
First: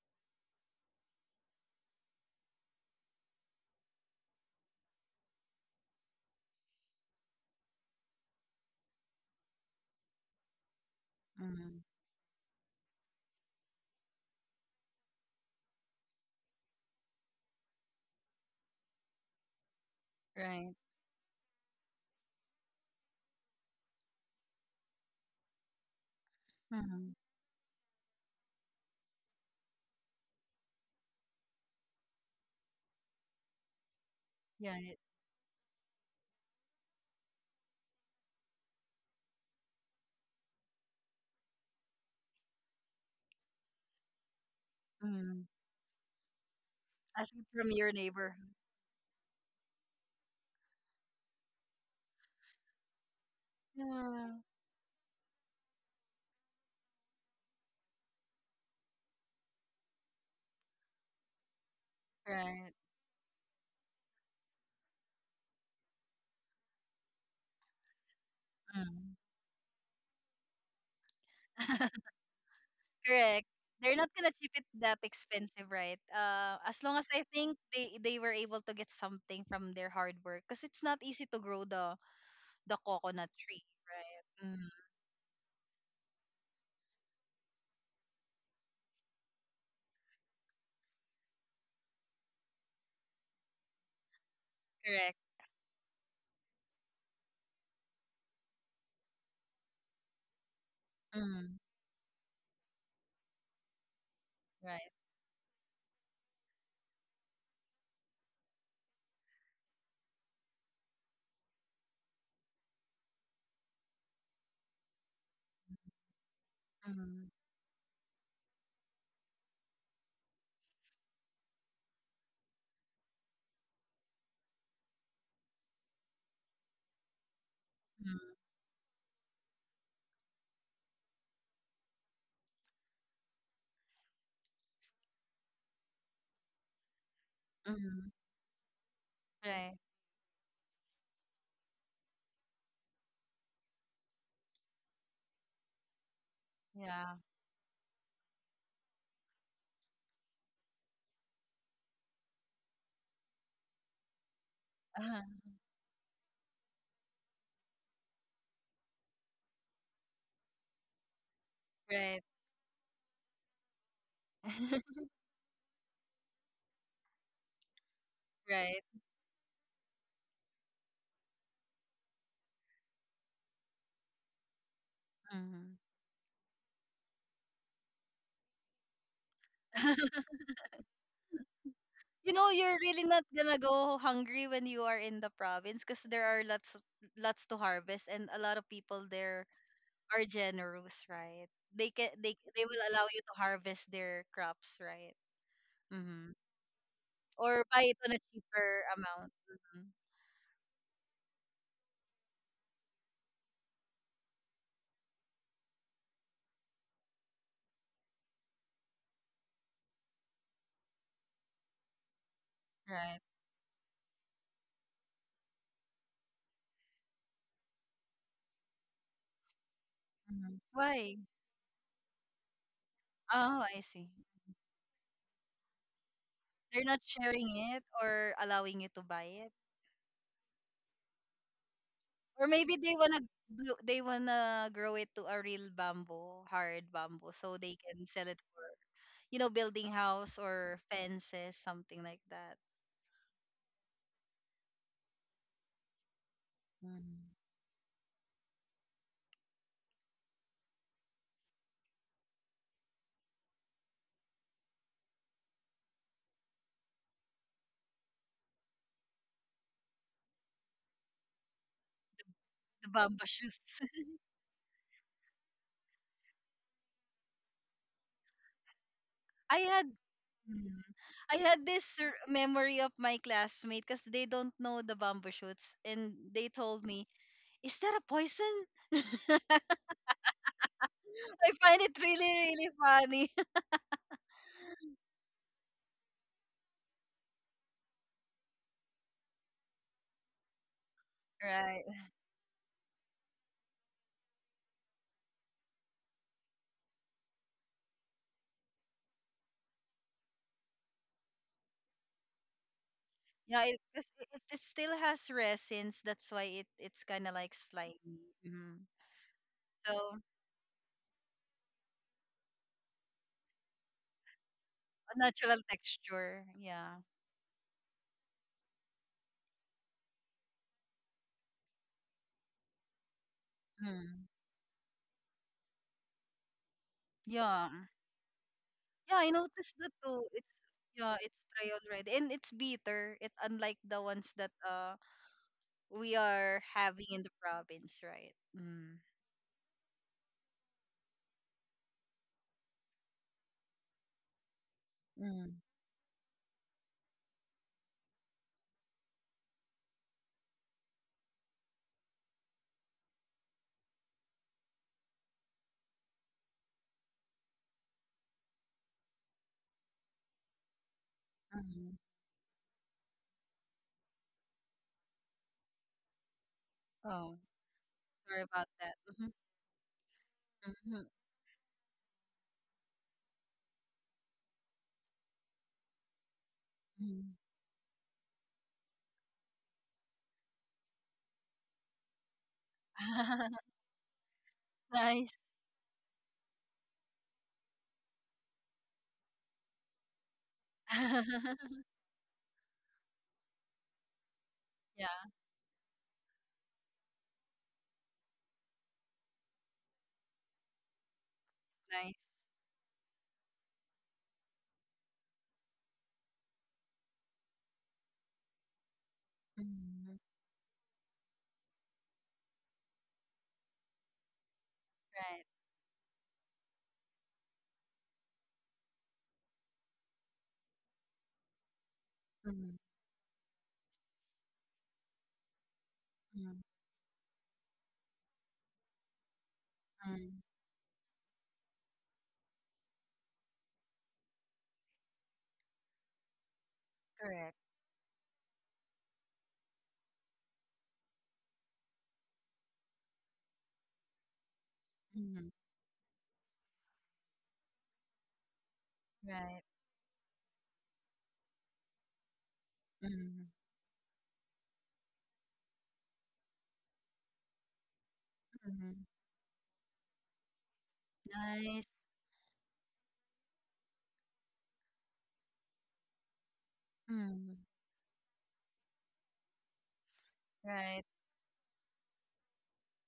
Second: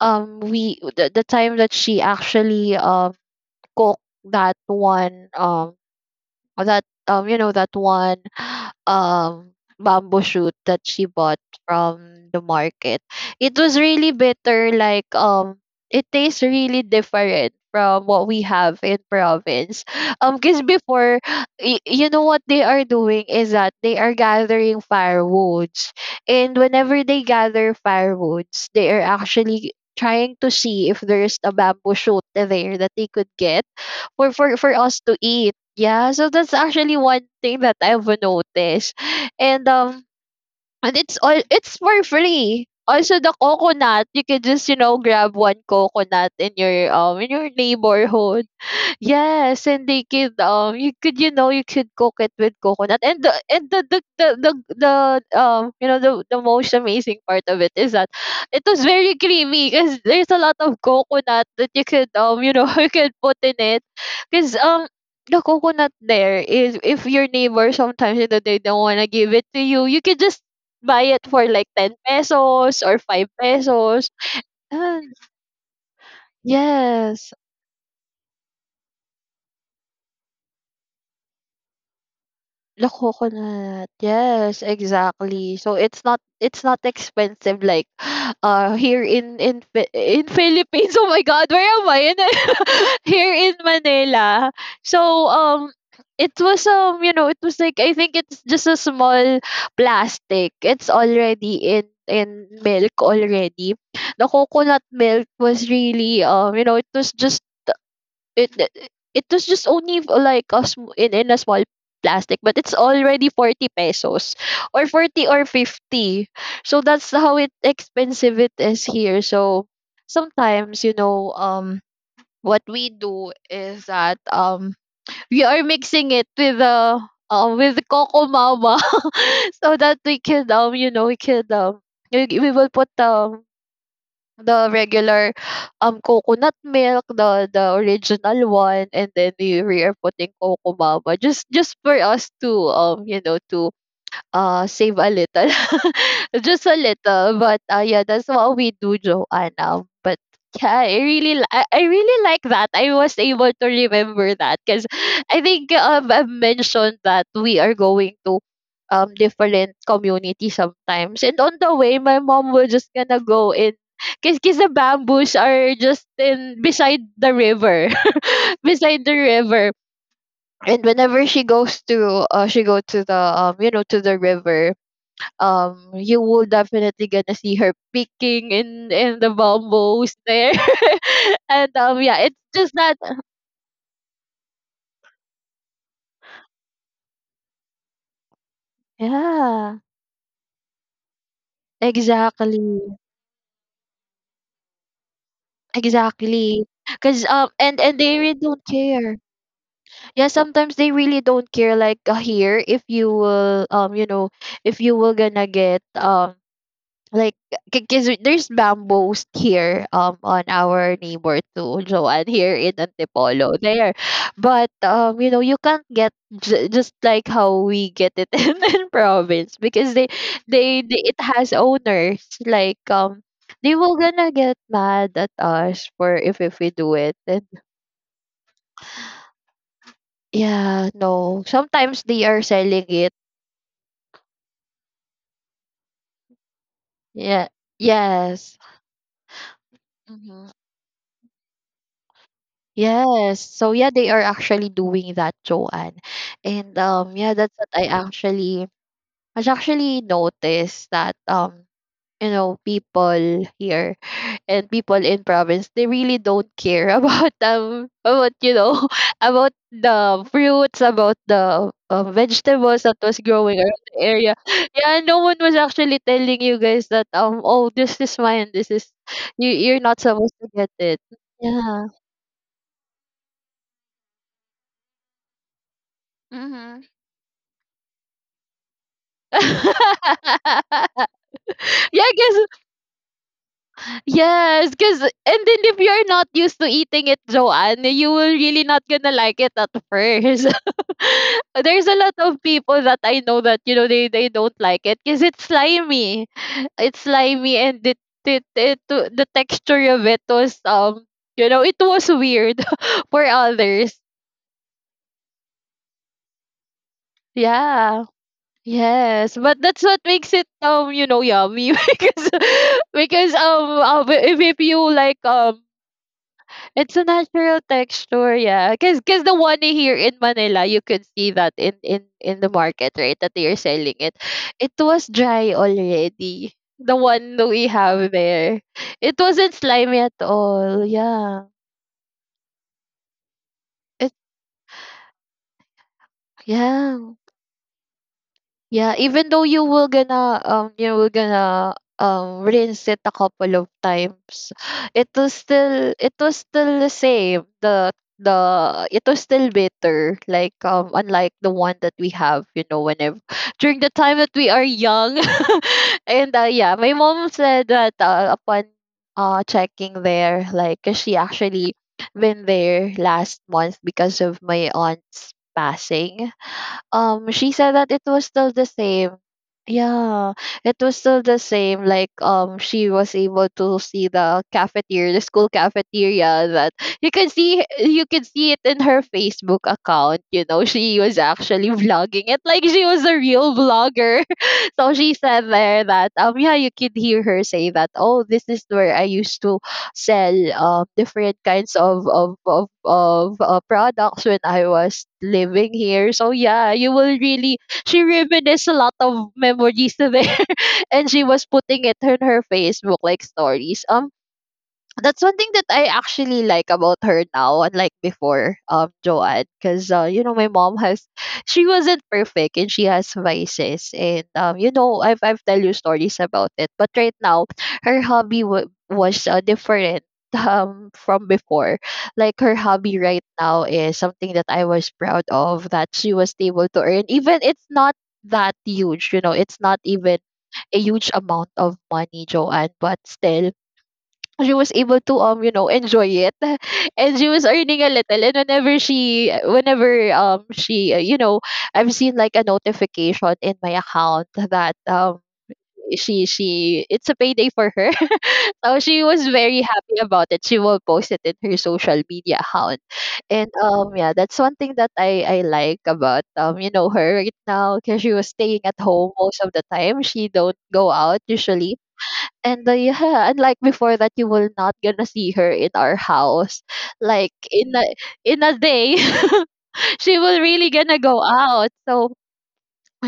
Speaker 2: um, we the, the time that she actually, um cooked that one um or that um you know that one, (sighs) um bamboo shoot that she bought
Speaker 1: Mm-hmm.
Speaker 2: from the market, it was really bitter, like um it tastes really different from what we have in province. (laughs) Um because
Speaker 1: Right.
Speaker 2: before, y- you know what they are doing is that they are gathering firewoods, and whenever
Speaker 1: Mm-hmm.
Speaker 2: they gather firewoods, they are actually trying to see if there's a bamboo shoot there that they could get for for for
Speaker 1: Yeah. It,
Speaker 2: us to eat. Yeah, so that's actually one thing that I've noticed. And um and it's all it's for free. Also, the coconut, you can just, you know, grab
Speaker 1: mm.
Speaker 2: one coconut in your um in
Speaker 1: As
Speaker 2: your
Speaker 1: from your neighbor.
Speaker 2: neighborhood. Yes, and they could, um, you could, you know, you could cook it with coconut, and the and the the the
Speaker 1: Yeah.
Speaker 2: the, the um, you know, the the most amazing part of it is that it was very creamy, because there's a lot of coconut that you could, um, you know,
Speaker 1: Right.
Speaker 2: (laughs) you could put in it, because um, the coconut there is, if your neighbor, sometimes you know they don't wanna
Speaker 1: Mm.
Speaker 2: give it to you, you could just buy it for like ten
Speaker 1: (laughs)
Speaker 2: pesos or five
Speaker 1: Correct. They're
Speaker 2: pesos.
Speaker 1: not gonna cheap it that
Speaker 2: And
Speaker 1: expensive, right? Uh, as long as I
Speaker 2: yes.
Speaker 1: think they they were able to get something from their hard work, because it's not easy to grow the the
Speaker 2: The
Speaker 1: coconut tree,
Speaker 2: coconut,
Speaker 1: right?
Speaker 2: yes,
Speaker 1: Mm,
Speaker 2: exactly. So it's not it's not expensive, like (gasps) uh here in in Phi- in (laughs) Philippines. Oh my God, where am I? In, (laughs) here in Manila. So
Speaker 1: correct.
Speaker 2: um it was, um you know it was like, I think it's just a small plastic. It's
Speaker 1: Mm,
Speaker 2: already in in milk already. The coconut
Speaker 1: right.
Speaker 2: milk was really, um you know it was just, it it it was just only, v- like a sm- in, in a small plastic, but it's already forty pesos, or forty or fifty. So that's
Speaker 1: Mm,
Speaker 2: how it expensive it is here, so sometimes, you know um what we do is that, um we are mixing it with the, um with
Speaker 1: mm,
Speaker 2: coco mama, (laughs) so that we can, um you know we can um we, we will put, um the regular, um, coconut milk, the the
Speaker 1: mm,
Speaker 2: original one, and then we
Speaker 1: right.
Speaker 2: we are putting coco mama, just just for us to, um you know to uh save a little. (laughs) Just a
Speaker 1: Yeah.
Speaker 2: little, but uh yeah, that's what we do, Joanna, but yeah, I really li- i, I really like that I was able to remember that, because I
Speaker 1: (laughs)
Speaker 2: think, um, I've mentioned that we are going to, um different community sometimes, and on the way my
Speaker 1: right.
Speaker 2: mom was just gonna go in, because the
Speaker 1: (laughs)
Speaker 2: bamboos are just in, beside the river. (laughs)
Speaker 1: right.
Speaker 2: Beside the river. And whenever she goes to uh she go to the um you know to the river,
Speaker 1: Mm.
Speaker 2: um, you will definitely gonna see her picking in in the bamboos
Speaker 1: (laughs)
Speaker 2: there. (laughs) and um, yeah,
Speaker 1: You
Speaker 2: it's
Speaker 1: know,
Speaker 2: just
Speaker 1: you're
Speaker 2: that.
Speaker 1: really not gonna go hungry when you are in the province, because there are lots lots to harvest, and a lot of people there
Speaker 2: Yeah,
Speaker 1: are generous, right? They can they
Speaker 2: exactly,
Speaker 1: they will allow you to harvest their crops, right? Mm-hmm.
Speaker 2: exactly. Cause, um,
Speaker 1: Or
Speaker 2: and
Speaker 1: buy it
Speaker 2: and
Speaker 1: on a
Speaker 2: they really don't
Speaker 1: cheaper
Speaker 2: care.
Speaker 1: amount. Hmm.
Speaker 2: Yeah, sometimes they really don't care. Like, uh, here, if you will, um, you know, if you will gonna get, um like, because there's bamboos here, um on our neighbor too. (laughs) Joanne, here in
Speaker 1: Right.
Speaker 2: Antipolo there, but um you know you can't get, j- just like how we get it (laughs) in, in province, because they,
Speaker 1: Hmm.
Speaker 2: they they,
Speaker 1: Why?
Speaker 2: it has owners, like um
Speaker 1: Oh,
Speaker 2: they
Speaker 1: I
Speaker 2: will
Speaker 1: see.
Speaker 2: gonna get mad at us for if if we
Speaker 1: They're
Speaker 2: do
Speaker 1: not
Speaker 2: it. And
Speaker 1: sharing it or allowing you to buy it.
Speaker 2: yeah, no, sometimes they are
Speaker 1: Or maybe
Speaker 2: selling
Speaker 1: they
Speaker 2: it.
Speaker 1: wanna do, they wanna grow it to a real bamboo, hard bamboo,
Speaker 2: Yeah.
Speaker 1: so they can sell it
Speaker 2: Yes.
Speaker 1: for you know building house
Speaker 2: Mm-hmm.
Speaker 1: or fences, something like that.
Speaker 2: Yes. So yeah, they are actually doing that, Joanne. And um
Speaker 1: Hmm.
Speaker 2: yeah, that's what I actually I actually noticed, that, um you know people here and people in province, they really don't care (laughs) about, um about you know (laughs) about the fruits, about the, um, vegetables
Speaker 1: The
Speaker 2: that was
Speaker 1: bamboo
Speaker 2: growing
Speaker 1: shoots.
Speaker 2: around
Speaker 1: (laughs)
Speaker 2: the area. (laughs) Yeah, no one was actually telling you guys that, um oh, this is mine, this is, you
Speaker 1: I
Speaker 2: you're
Speaker 1: had.
Speaker 2: not supposed to get
Speaker 1: Mm.
Speaker 2: it.
Speaker 1: I had
Speaker 2: Yeah.
Speaker 1: this r- memory of my classmate, because they don't know the bamboo shoots, and they told
Speaker 2: Mm-hmm.
Speaker 1: me, "Is that a poison?"
Speaker 2: (laughs)
Speaker 1: (laughs) I find it
Speaker 2: Yeah,
Speaker 1: really,
Speaker 2: cause
Speaker 1: really funny. (laughs)
Speaker 2: yes, cause, and then if you're not used to eating it, Joanne, you will really not gonna like it at first. (laughs)
Speaker 1: Right.
Speaker 2: There's a lot of people that I know that, you know they they don't like it because it's slimy, it's slimy, and it it, it the texture of it was, um you know it was weird (laughs) for
Speaker 1: Yeah, it,
Speaker 2: others.
Speaker 1: 'cause it, it it still has resins. That's why it it's kind of like slimy.
Speaker 2: Yeah.
Speaker 1: Hmm.
Speaker 2: Yes, but that's what
Speaker 1: So
Speaker 2: makes it um you know yummy (laughs) because because um uh, but if if you like
Speaker 1: a natural
Speaker 2: um
Speaker 1: texture.
Speaker 2: it's
Speaker 1: Yeah.
Speaker 2: a natural texture, yeah, because because the one here in Manila, you could see that in in in the market, right? That they are selling it.
Speaker 1: Mm.
Speaker 2: It was dry already. The one that we
Speaker 1: Yeah.
Speaker 2: have there, it
Speaker 1: Yeah, I
Speaker 2: wasn't
Speaker 1: noticed that
Speaker 2: slimy at
Speaker 1: too. It's
Speaker 2: all,
Speaker 1: yeah, it's
Speaker 2: yeah.
Speaker 1: dry already, and it's bitter. It unlike the
Speaker 2: it
Speaker 1: ones that uh we are
Speaker 2: yeah
Speaker 1: having in the province, right?
Speaker 2: Yeah,
Speaker 1: Mm.
Speaker 2: even though you will gonna um you will gonna um rinse it a couple of times, (sighs) it was
Speaker 1: Mm,
Speaker 2: still it was still the same. The the It was still bitter, like, um unlike the one that we have, you know, whenever (laughs) during the time that we are young. (laughs) And uh, yeah, my mom said that, uh, upon uh checking there, like, 'cause she actually
Speaker 1: mm.
Speaker 2: been there last month because of my aunt's passing. Um
Speaker 1: Oh,
Speaker 2: she said that it was
Speaker 1: sorry
Speaker 2: still
Speaker 1: about
Speaker 2: the
Speaker 1: that.
Speaker 2: same.
Speaker 1: Mhm,
Speaker 2: Yeah, it was
Speaker 1: mhm,
Speaker 2: still the same, like, um she was able to see the cafeteria, the school cafeteria, that you can
Speaker 1: mhm.
Speaker 2: see you can see it in her Facebook account. You know she was actually (laughs) vlogging it, like she was a real
Speaker 1: (laughs)
Speaker 2: vlogger. (laughs) So she
Speaker 1: Nice.
Speaker 2: said there that, um yeah, you could hear her say that, "Oh, this is where I used to sell, um, different kinds
Speaker 1: (laughs)
Speaker 2: of of of, of uh, products when I was
Speaker 1: Yeah,
Speaker 2: living here." So yeah, you will really she reminisced a lot of memories there. (laughs) And she was putting it
Speaker 1: nice.
Speaker 2: in her Facebook, like, stories. Um, that's one thing that I actually like about her now, unlike before, um, Joanne, because uh,
Speaker 1: Hmm.
Speaker 2: you know my mom has, she wasn't perfect, and she has vices, and, um, you know I've I've
Speaker 1: Right.
Speaker 2: tell you stories about it. But right now, her hobby wa was uh, different, (laughs) um from before. Like, her
Speaker 1: Hmm.
Speaker 2: hobby right now is something that I was proud of, that she was
Speaker 1: Hmm.
Speaker 2: able to earn. Even it's not that huge, you know, it's not even
Speaker 1: Mm.
Speaker 2: a huge amount of money, Joanne, but still she was able to um you know enjoy it. (laughs) And she was
Speaker 1: Correct.
Speaker 2: earning a little, and whenever she, whenever um she, uh, you know I've seen like a notification in my account that, um
Speaker 1: Hmm.
Speaker 2: she she it's a payday for her. (laughs) So she was very
Speaker 1: Right.
Speaker 2: happy about it. She will post it in her social media account. And,
Speaker 1: Hmm.
Speaker 2: um yeah, that's one thing that i i like about, um you know her, right now, because she was staying at
Speaker 1: Hmm.
Speaker 2: home most of the time. She don't go out usually.
Speaker 1: Nice.
Speaker 2: And the (laughs) Yeah, and like before, that you will not gonna see her in our house. Like,
Speaker 1: Hmm.
Speaker 2: in a in a day. (laughs) She will really gonna
Speaker 1: Right.
Speaker 2: go out. So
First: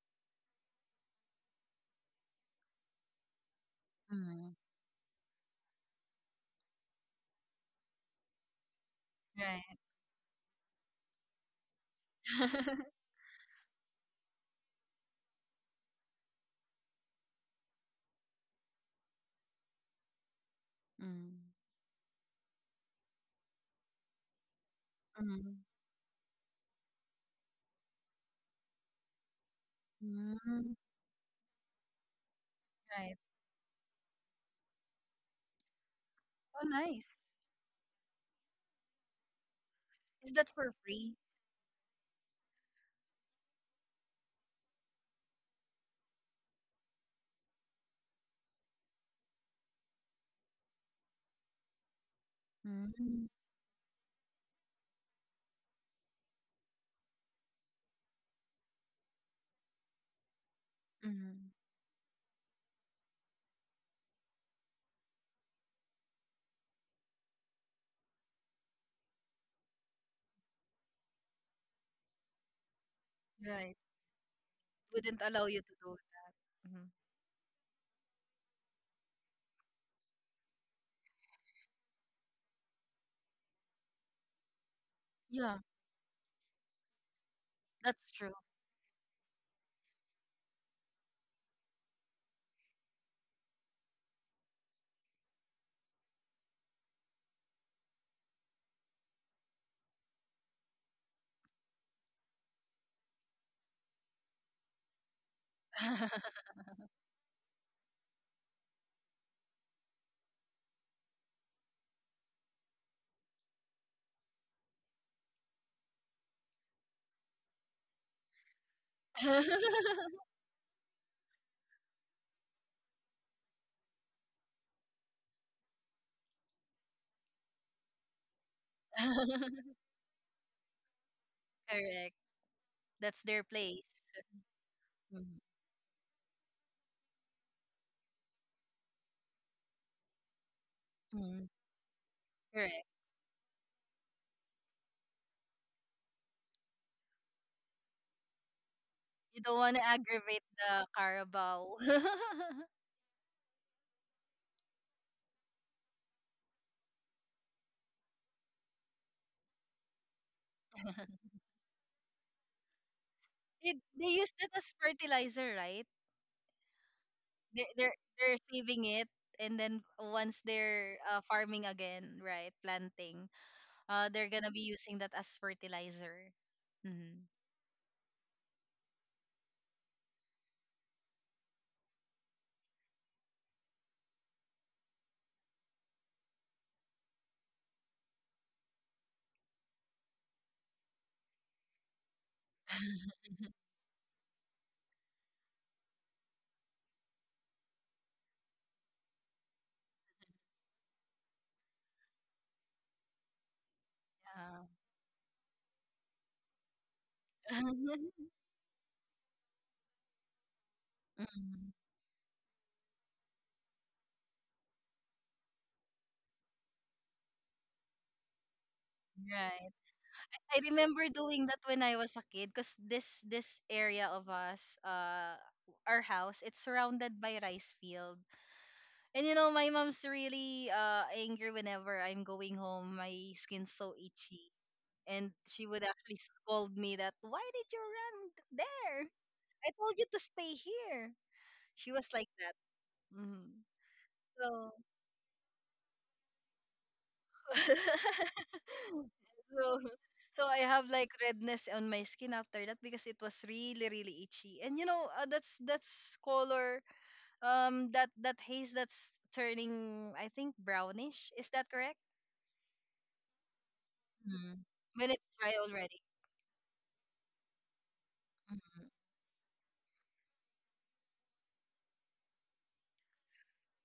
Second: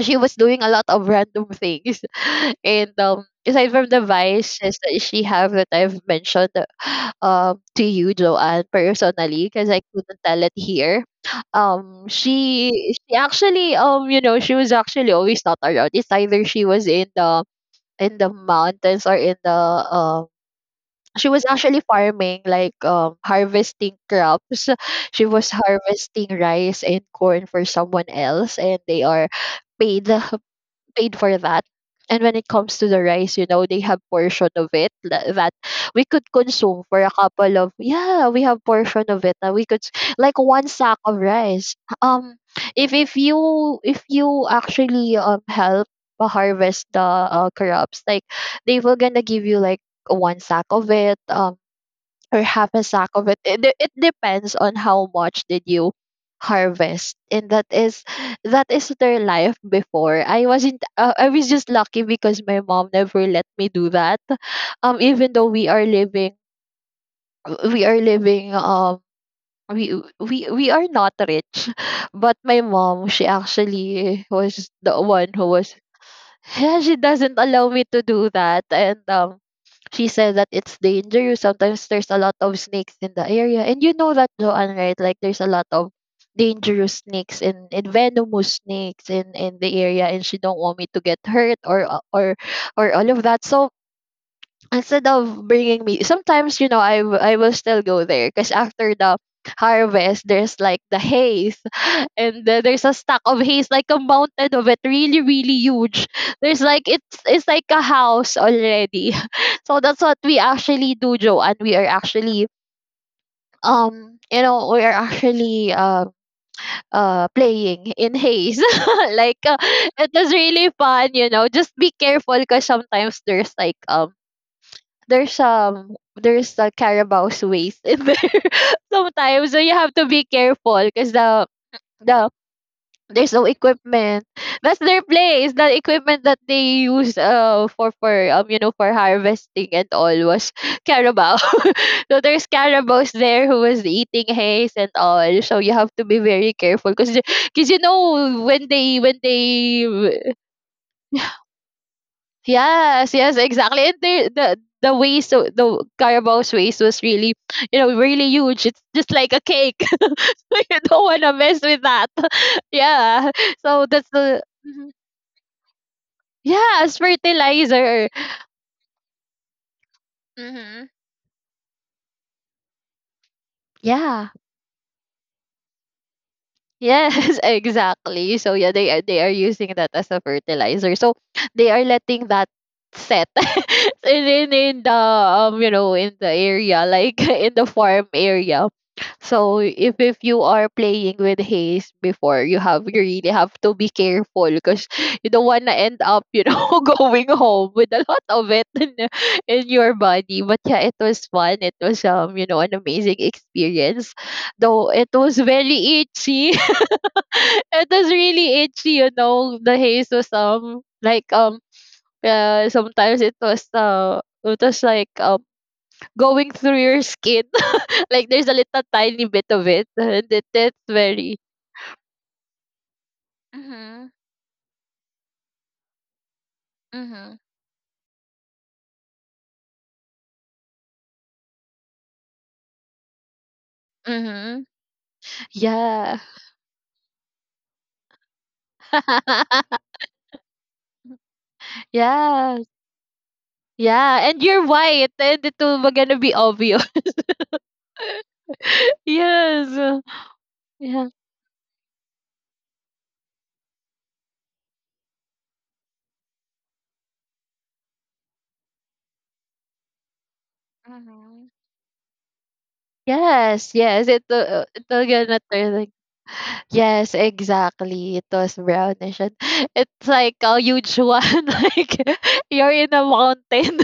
Speaker 2: she was doing a lot of random things. (laughs) And, um aside from the
Speaker 1: Hmm.
Speaker 2: vices that she have that I've mentioned, uh, um to you, Joanne, personally,
Speaker 1: Right.
Speaker 2: because I couldn't tell it here. Um she
Speaker 1: (laughs)
Speaker 2: she actually, um you know she was actually always not around. It's either she was in the in the mountains, or in the, um she was
Speaker 1: Mm,
Speaker 2: actually farming, like um harvesting crops. (laughs) She was
Speaker 1: mm,
Speaker 2: harvesting rice and corn for someone else, and they are paid
Speaker 1: mm,
Speaker 2: paid for that. And when it comes to the
Speaker 1: right.
Speaker 2: rice, you know, they have portion of it tha- that we could
Speaker 1: Oh,
Speaker 2: consume for a
Speaker 1: nice.
Speaker 2: couple of, yeah, we have portion of it that we could s-
Speaker 1: Is
Speaker 2: like
Speaker 1: that
Speaker 2: one
Speaker 1: for
Speaker 2: sack
Speaker 1: free?
Speaker 2: of rice. Um, if if you if you actually um help, uh, harvest the, uh, crops, like, they were gonna give you like one sack of it. Um, or half a sack
Speaker 1: Mm,
Speaker 2: of it. It, de- it depends on how much did you harvest, and that is that is their life before. I wasn't. Uh, I was
Speaker 1: mm.
Speaker 2: just lucky because my mom never let me do that. Um, even though we are living, we are living. Um, we we we are not rich, (laughs) but my mom, she
Speaker 1: Right.
Speaker 2: actually was the
Speaker 1: Wouldn't
Speaker 2: one who
Speaker 1: allow you
Speaker 2: was
Speaker 1: to do it.
Speaker 2: (laughs)
Speaker 1: Mhm.
Speaker 2: she doesn't allow me to do that. And, um, she said that it's dangerous. Sometimes there's a lot of snakes in the area. And you know that, Joanne, right? Like, there's a
Speaker 1: Yeah,
Speaker 2: lot of dangerous snakes, and, and
Speaker 1: that's true.
Speaker 2: venomous snakes in, in the area, and she don't want me to get hurt, or or or all of that. So instead of bringing me, sometimes, you know i, w- I will still go there, because after the harvest there's like the haze. (laughs) And then there's a stack of haze, like a mountain of it, really really huge. There's like, it's it's like a house already. (laughs) So that's what we actually do, Joe, and we are actually um you know we are actually uh uh playing in haze. (laughs) Like, uh, it
Speaker 1: (laughs)
Speaker 2: is really fun, you know just be careful because sometimes there's like, um there's um there's the carabao's waste in there, (laughs) sometimes, so you have to be careful because the
Speaker 1: Correct.
Speaker 2: the
Speaker 1: That's
Speaker 2: there's
Speaker 1: their
Speaker 2: no
Speaker 1: place.
Speaker 2: equipment. That's their
Speaker 1: Mhm.
Speaker 2: place. The equipment that they use, uh for for um you know for harvesting and all, was (laughs) carabao.
Speaker 1: Mhm.
Speaker 2: (laughs) So there's
Speaker 1: Correct.
Speaker 2: carabaos there who was eating haze and all, so you have to be very careful, because because, you know when they when
Speaker 1: You don't want to
Speaker 2: they—
Speaker 1: aggravate the carabao. (laughs)
Speaker 2: Yes, yes, exactly. And there, the the waste, so the carabao's waste was really, you know, really huge. It's just like a cake. (laughs) You don't want to mess with that. (laughs) Yeah.
Speaker 1: It,
Speaker 2: So
Speaker 1: they
Speaker 2: that's
Speaker 1: use
Speaker 2: the—
Speaker 1: that as
Speaker 2: Mhm.
Speaker 1: fertilizer, right?
Speaker 2: Yes,
Speaker 1: They're, they're,
Speaker 2: fertilizer.
Speaker 1: they're saving it. And then once
Speaker 2: Hmm.
Speaker 1: they're uh, farming again, right, planting, uh,
Speaker 2: Yeah.
Speaker 1: they're gonna be using that as fertilizer.
Speaker 2: Yes,
Speaker 1: Hmm.
Speaker 2: (laughs) exactly. So yeah, they are they are using that as a fertilizer. So they are letting that set (laughs) in, in in the, um you know in the area, like, (laughs) in the farm area. So if if you are playing with haze before, you have you really have to be careful because you don't want to end up, you know (laughs) going home with a lot of it in, the- in your body. But yeah, it was fun. It was, um you know an amazing experience,
Speaker 1: Yeah.
Speaker 2: though it was very itchy. (laughs) It was
Speaker 1: (laughs)
Speaker 2: really itchy, you know. The haze was, um like, um
Speaker 1: Mhm.
Speaker 2: uh, sometimes it was, uh it was like, um going through your skin. (laughs) Like, there's a little tiny bit of
Speaker 1: Right.
Speaker 2: it, and it,
Speaker 1: I
Speaker 2: it's
Speaker 1: remember
Speaker 2: very—
Speaker 1: doing that when I was a kid, because this this area
Speaker 2: Hmm.
Speaker 1: of us, uh, our house, it's surrounded
Speaker 2: Hmm.
Speaker 1: by rice field. And you know, my mom's really uh angry whenever I'm going home. My skin's so itchy,
Speaker 2: Hmm.
Speaker 1: and she would
Speaker 2: Yeah.
Speaker 1: actually scold me that why did you run there? I
Speaker 2: (laughs)
Speaker 1: told you to stay here. She was like that.
Speaker 2: Yeah.
Speaker 1: Hmm.
Speaker 2: Yeah, and you're
Speaker 1: So
Speaker 2: white, and it will gonna be obvious. (laughs)
Speaker 1: (laughs) so,
Speaker 2: Yes,
Speaker 1: so I have
Speaker 2: yeah,
Speaker 1: like redness on my skin after that, because it was really really itchy. And you know, uh, that's that's color um that that haze that's turning, I think, brownish.
Speaker 2: hmm,
Speaker 1: Is that correct?
Speaker 2: yes, yes. It
Speaker 1: Mm.
Speaker 2: will, it will
Speaker 1: When it's
Speaker 2: gonna
Speaker 1: dry
Speaker 2: turn, like—
Speaker 1: already.
Speaker 2: Yes, exactly. It was
Speaker 1: Mm.
Speaker 2: brownish. And (laughs) it's like a huge one. (laughs) Like, you're in a mountain,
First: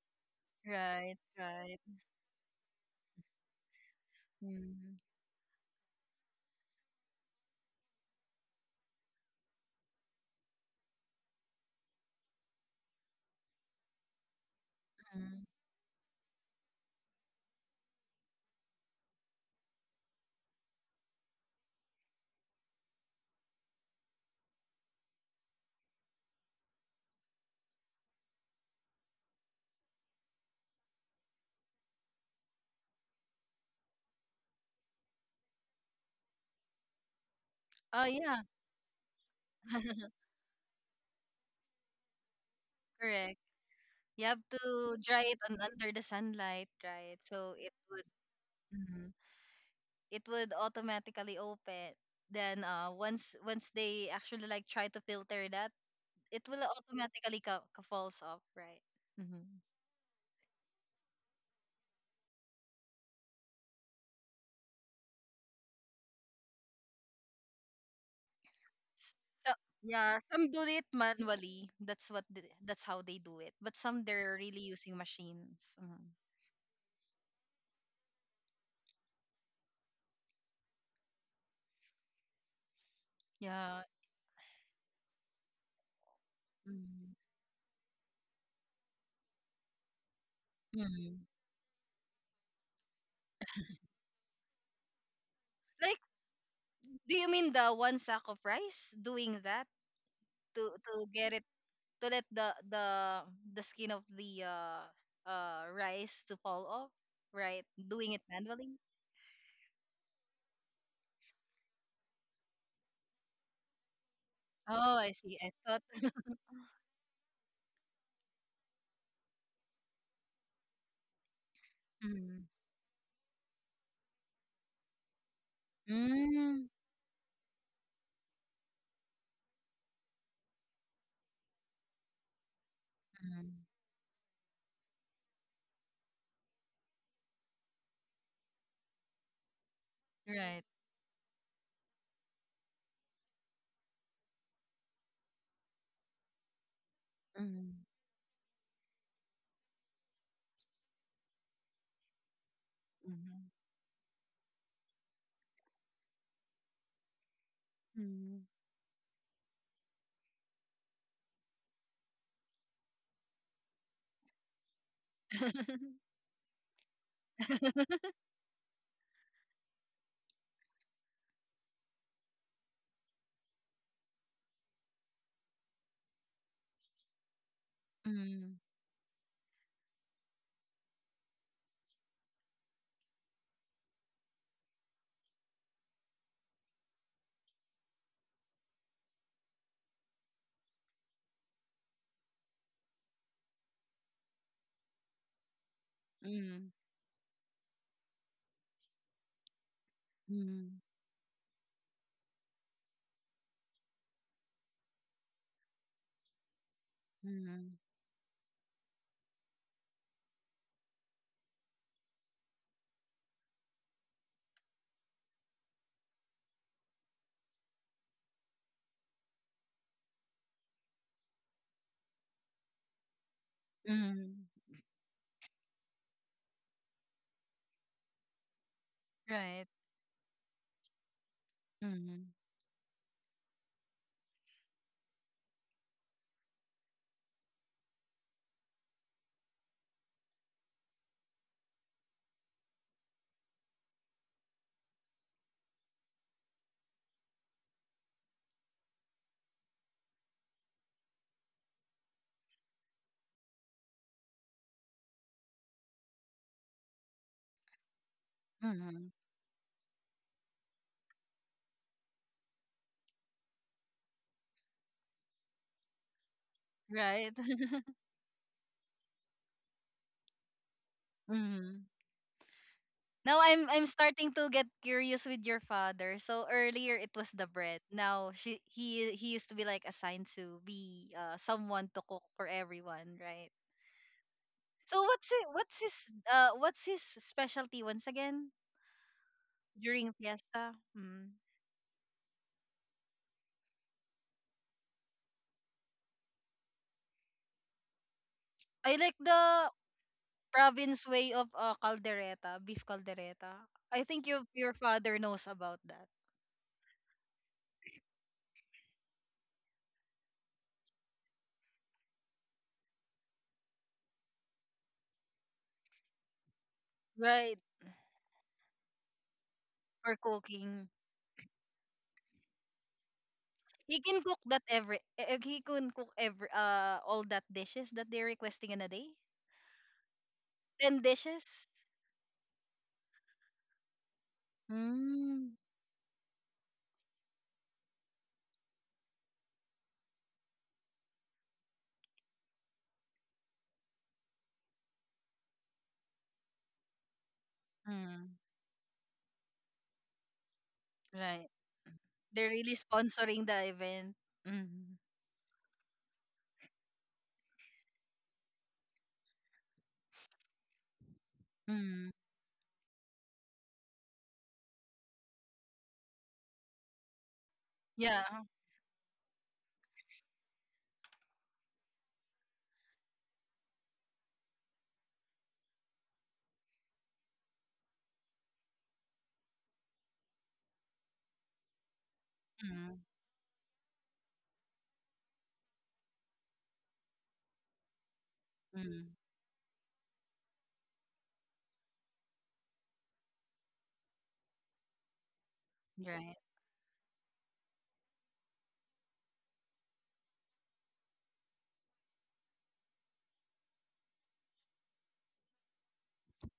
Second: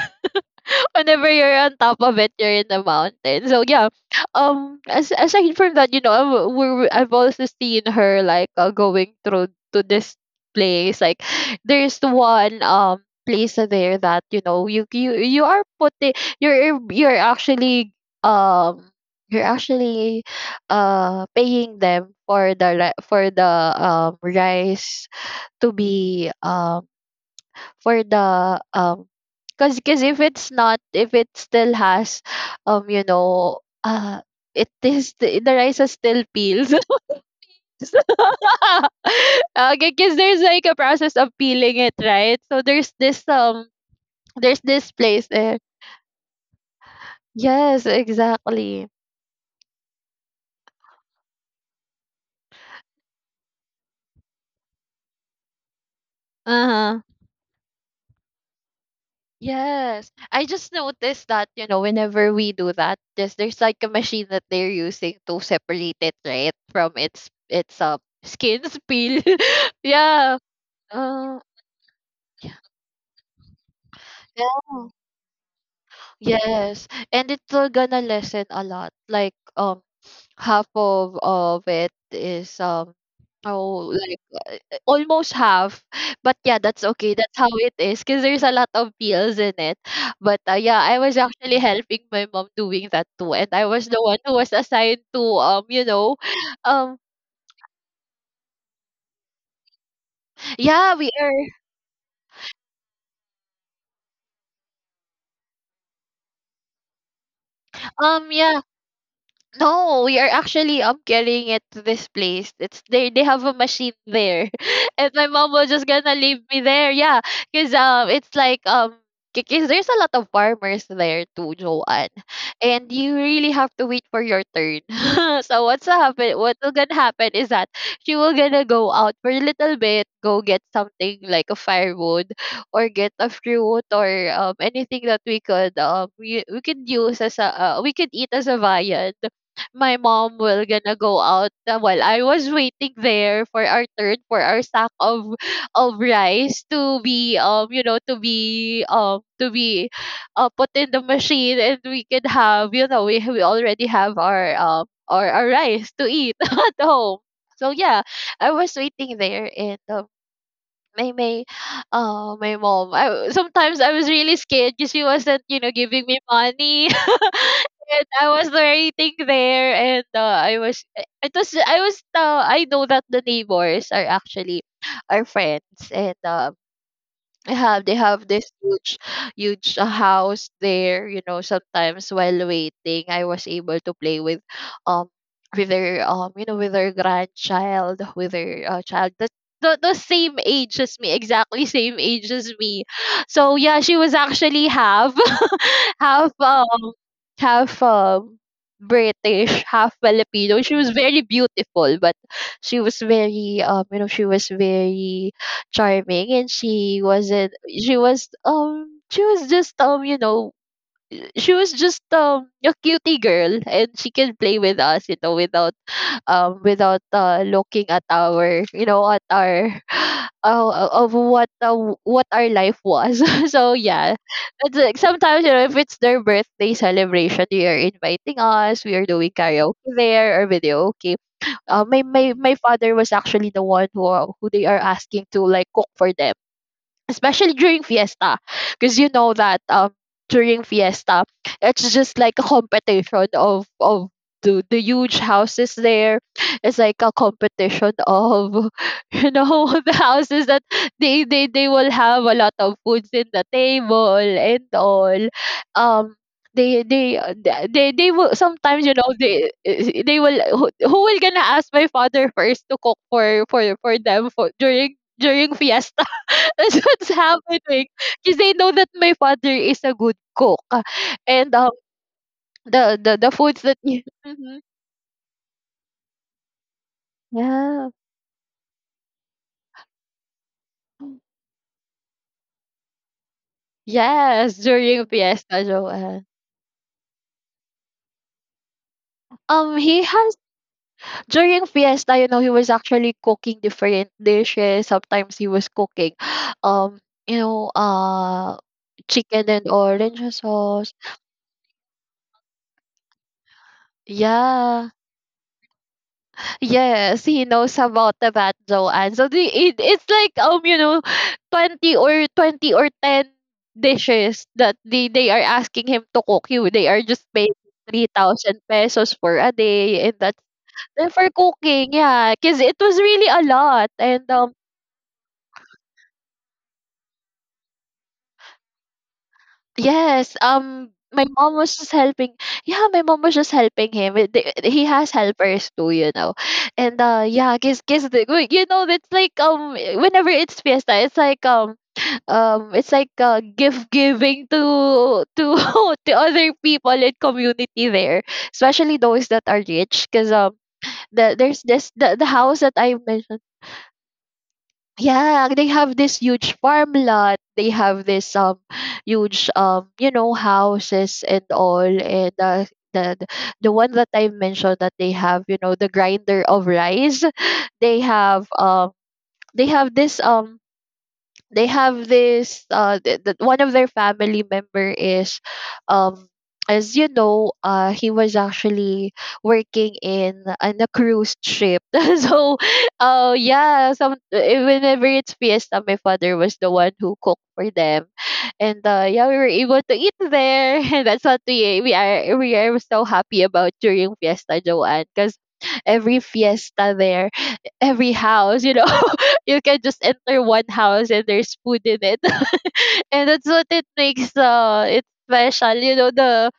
Speaker 1: Right,
Speaker 2: whenever you're on
Speaker 1: right.
Speaker 2: top of it, you're in the mountain. So yeah, um,
Speaker 1: Mm.
Speaker 2: as aside from that, you know, we- we I have also seen her like, uh, going through to this place. Like, (sighs) there's one um place there, that, you know you you you
Speaker 1: Mm.
Speaker 2: are putting, you're you're actually um you're actually, uh paying them for the, ri- for the um rice, to be, um for the, um cause cause if it's not if it still has, um you know uh it is the, the rice is still peeled. (laughs) So—
Speaker 1: Oh yeah,
Speaker 2: (laughs) okay, cause
Speaker 1: (laughs)
Speaker 2: there's like a process of peeling it, right? So there's this,
Speaker 1: correct.
Speaker 2: um
Speaker 1: You have
Speaker 2: there's this
Speaker 1: to dry
Speaker 2: place
Speaker 1: it
Speaker 2: there.
Speaker 1: on under the sunlight, right? So it
Speaker 2: Yes, exactly.
Speaker 1: would it would automatically open. Then uh, once once they actually like try to filter that, it will
Speaker 2: Uh-huh.
Speaker 1: automatically ca- ca- falls off, right? Mm-hmm.
Speaker 2: Yes. I just noticed that, you know, whenever we do that, just there's like a machine that they're using to separate it, right? From its its uh, skin's peel.
Speaker 1: So
Speaker 2: (laughs)
Speaker 1: yeah,
Speaker 2: Yeah.
Speaker 1: some do it
Speaker 2: Uh,
Speaker 1: manually. That's what the, that's how they do it. But some they're really
Speaker 2: yeah.
Speaker 1: using machines. Mhm.
Speaker 2: Yes. And it's, uh, gonna lessen a lot. Like, um half of of it is, um
Speaker 1: Yeah.
Speaker 2: oh, like, almost half. But yeah, that's okay.
Speaker 1: Mhm.
Speaker 2: That's how it is because there's a lot of peels in it. But, uh, yeah, I was
Speaker 1: Mhm.
Speaker 2: actually helping my mom doing that too. And I was the one who was assigned to, um, you
Speaker 1: Like,
Speaker 2: know, um,
Speaker 1: do you mean the one sack of rice doing that to
Speaker 2: yeah,
Speaker 1: to
Speaker 2: we are,
Speaker 1: get it to let the the the skin of the uh uh rice to fall off, right? Doing it
Speaker 2: um, yeah,
Speaker 1: manually.
Speaker 2: no, we are actually um carrying it to this place. It's they they have a machine there, (laughs)
Speaker 1: Oh,
Speaker 2: and
Speaker 1: I
Speaker 2: my
Speaker 1: see.
Speaker 2: mom
Speaker 1: I
Speaker 2: was
Speaker 1: thought.
Speaker 2: just gonna
Speaker 1: (laughs)
Speaker 2: leave me there. Yeah, cause, um it's like, um because there's a lot of farmers there too, Joanne,
Speaker 1: Mm.
Speaker 2: and you really have to wait for your turn. (laughs) So what's happen? What
Speaker 1: Mm,
Speaker 2: will gonna happen is that she will gonna go out for a little bit, go get something like a firewood, or get a
Speaker 1: Mm.
Speaker 2: fruit, or um anything that we could, um we, we could use as a, uh, we could eat as a viand. My mom
Speaker 1: Right.
Speaker 2: will gonna go out, uh, while I was waiting there for our turn, for our sack of of rice, to be, um you
Speaker 1: Mm.
Speaker 2: know to be um to be, uh, put in the machine, and we could have, you know we we
Speaker 1: Mm.
Speaker 2: already have our, um our, our rice to eat (laughs) at home. So yeah,
Speaker 1: Mm.
Speaker 2: I was waiting there, and um my my, oh, my mom. I, w- sometimes I was really scared because she wasn't, you know, giving
Speaker 1: (laughs)
Speaker 2: me money, (laughs) and I was waiting there, and uh, I was, it was, I was, uh, I know that the neighbors are actually our friends. And um, they have they have this
Speaker 1: Mm.
Speaker 2: huge huge uh, house there. You know, sometimes while waiting, I was able to play with um with their um you know with their grandchild, with their uh, child that the, the same age as me, exactly. (laughs) Same age as me. So yeah, she was actually half (laughs) half
Speaker 1: Mm.
Speaker 2: um half um British, half Filipino. She
Speaker 1: Mm.
Speaker 2: was very beautiful, but she was very um you know she was very charming. And she wasn't
Speaker 1: Mm.
Speaker 2: she was um She was just, um you know she was just um a cutie girl, and she can play with us, you know, without um without uh looking at our, you know, at our (sighs) uh, of what uh, what our life was. (laughs) So yeah,
Speaker 1: Mm,
Speaker 2: it's like sometimes, you know, if it's their birthday celebration, they are inviting us. We are doing
Speaker 1: right.
Speaker 2: karaoke there, or video. Okay. uh, my, my
Speaker 1: Mm.
Speaker 2: my father was actually the one who who they are asking to like cook for them, especially during fiesta. Because, you know, that um during fiesta, it's just like a competition of of the, the huge houses there. It's like a competition of, (laughs) you know, (laughs) the houses that they, they they will have a lot of foods in the table, and all. Um they they uh, th- they they will sometimes, you know,
Speaker 1: Mm.
Speaker 2: they eh, they will, who, who will gonna ask my father first to cook for for for them for, during during fiesta. (laughs) That's what's
Speaker 1: Right. (laughs)
Speaker 2: happening. Because they know that my father is a good cook. And um
Speaker 1: Mm.
Speaker 2: the the, the
Speaker 1: Now
Speaker 2: foods
Speaker 1: I'm
Speaker 2: that
Speaker 1: I'm
Speaker 2: you (laughs)
Speaker 1: starting to
Speaker 2: mhm.
Speaker 1: get curious with your father. So earlier it was the bread.
Speaker 2: Yeah.
Speaker 1: Now she he he used to be like assigned to be uh, someone to cook for everyone, right?
Speaker 2: Yes,
Speaker 1: So
Speaker 2: during
Speaker 1: what's it
Speaker 2: fiesta,
Speaker 1: what's his
Speaker 2: Joanne.
Speaker 1: uh what's his specialty once again
Speaker 2: Um, he
Speaker 1: during
Speaker 2: has
Speaker 1: fiesta? Mm.
Speaker 2: during fiesta, you know, he was actually cooking different dishes. Sometimes he was cooking, (gasps) (sighs) um, you know, uh,
Speaker 1: I like
Speaker 2: chicken and
Speaker 1: the
Speaker 2: orange sauce.
Speaker 1: province way of uh, caldereta, beef caldereta. I think your your
Speaker 2: Yeah,
Speaker 1: father knows about that,
Speaker 2: yes, he knows about the V A T, Joanne. So the it, it's like, um you know, twenty or twenty or ten dishes that they they are asking him to cook. You, they are just paying
Speaker 1: right?
Speaker 2: three thousand pesos for a day, and
Speaker 1: For
Speaker 2: that's
Speaker 1: cooking.
Speaker 2: and for cooking. Yeah, because it was really a lot,
Speaker 1: He can
Speaker 2: and
Speaker 1: cook
Speaker 2: um
Speaker 1: that every eh, eh, he can cook every uh all that dishes that they're requesting in a day.
Speaker 2: yes, um,
Speaker 1: Ten
Speaker 2: my mom
Speaker 1: dishes.
Speaker 2: was just helping. Yeah, my mom was just helping him. It- they- He has
Speaker 1: Mm.
Speaker 2: helpers too, you know. And uh, yeah, cause, cause the, we- you know, it's like um, whenever it's fiesta, it's like um, um, it's like uh, gift giving to to (laughs) to other people in community there,
Speaker 1: Mm.
Speaker 2: especially those that are rich. Cause um, the,
Speaker 1: Right.
Speaker 2: there's this the, the
Speaker 1: They're
Speaker 2: house that
Speaker 1: really
Speaker 2: I mentioned.
Speaker 1: sponsoring the event. Mm.
Speaker 2: Yeah, they have this huge farm lot. They have this um huge, um you know, houses and all,
Speaker 1: Mm.
Speaker 2: and uh, the the the one that I mentioned that they have, you know, the grinder of rice. (laughs) They
Speaker 1: Yeah.
Speaker 2: have um they have this um they have this uh th- th- one of their family member is um as you know, uh he was actually working in in a cruise ship. (laughs) So
Speaker 1: Mm.
Speaker 2: uh yeah, some eh, whenever it's fiesta, my father was the one who cooked for them. And uh
Speaker 1: Mm.
Speaker 2: yeah, we were able to eat there, (laughs) and that's what we we are we are so happy about during fiesta, Joanne. Because every
Speaker 1: Right.
Speaker 2: fiesta there, every house, you know, (laughs) (laughs) you can just enter one house and there's food in it. (laughs) And that's what it makes uh it special, you know, the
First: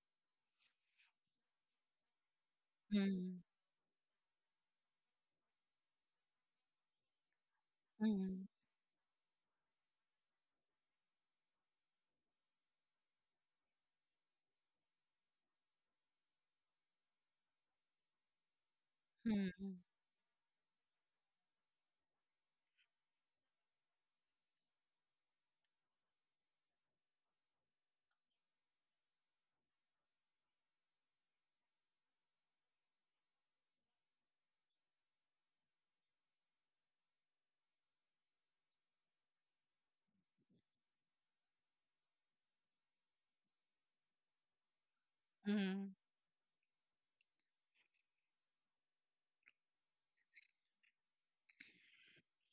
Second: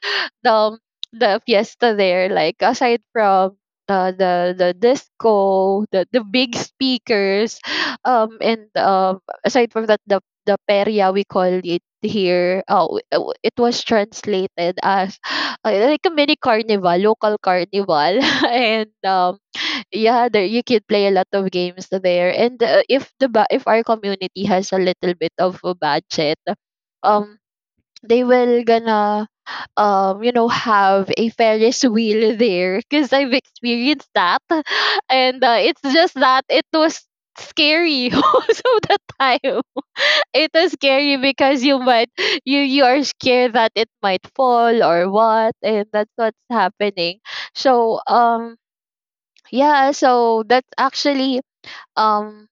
Speaker 2: the um, the fiesta there, like aside
Speaker 1: Mm.
Speaker 2: from the the the disco, the the big speakers, um
Speaker 1: Mm.
Speaker 2: and um aside from that, the the peria, we call it here. Uh, w- uh, w- it was translated as uh, like a mini carnival, local carnival. (laughs) And um
Speaker 1: Mm.
Speaker 2: yeah, there you could play a lot of games there. And uh, if the, ba- if our community has a little bit of a budget, um, they will gonna um you know, have a Ferris wheel there, because I've experienced that. (laughs) And uh, it's just that it was scary, (laughs) most of the time. (laughs) It was scary because you might, you you are scared that it might fall, or what, and
Speaker 1: Mm.
Speaker 2: that's what's happening. So um yeah, so that's actually, um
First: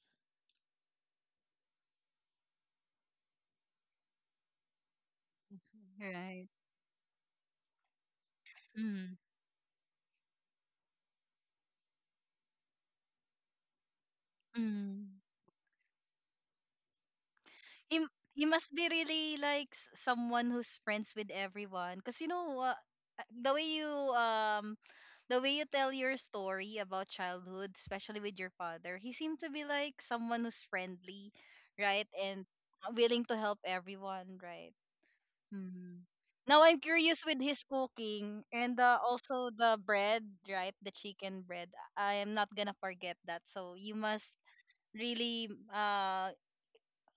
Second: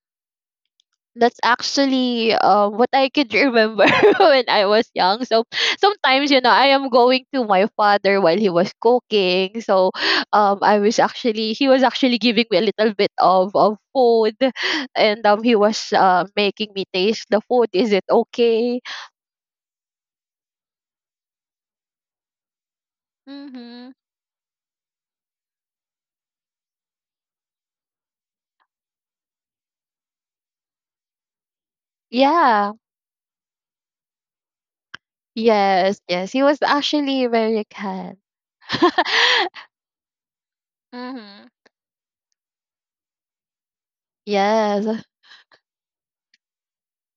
Speaker 2: that's actually, uh, what I could remember (laughs) when I was young. So sometimes, you
Speaker 1: Right.
Speaker 2: know, I am going to my father while he was
Speaker 1: Mm.
Speaker 2: cooking. So um I was actually, he was actually giving me a little bit of, of food, (laughs)
Speaker 1: Mm.
Speaker 2: and um he was, uh, making me taste the food. Is
Speaker 1: He
Speaker 2: it
Speaker 1: m- he must
Speaker 2: okay?
Speaker 1: be really like s- someone who's friends with everyone, cause you know what, the way you
Speaker 2: Mm-hmm.
Speaker 1: um the way you tell your story about childhood, especially with your father, he seemed to be like someone who's friendly, right? And
Speaker 2: Yeah.
Speaker 1: willing to help everyone, right?
Speaker 2: Yes,
Speaker 1: Hmm.
Speaker 2: yes. He was
Speaker 1: Now I'm curious
Speaker 2: actually
Speaker 1: with his
Speaker 2: very kind.
Speaker 1: cooking, and uh,
Speaker 2: (laughs)
Speaker 1: also the bread, right? The chicken
Speaker 2: Mm-hmm.
Speaker 1: bread. I am not gonna forget that. So you must
Speaker 2: Yes.
Speaker 1: really uh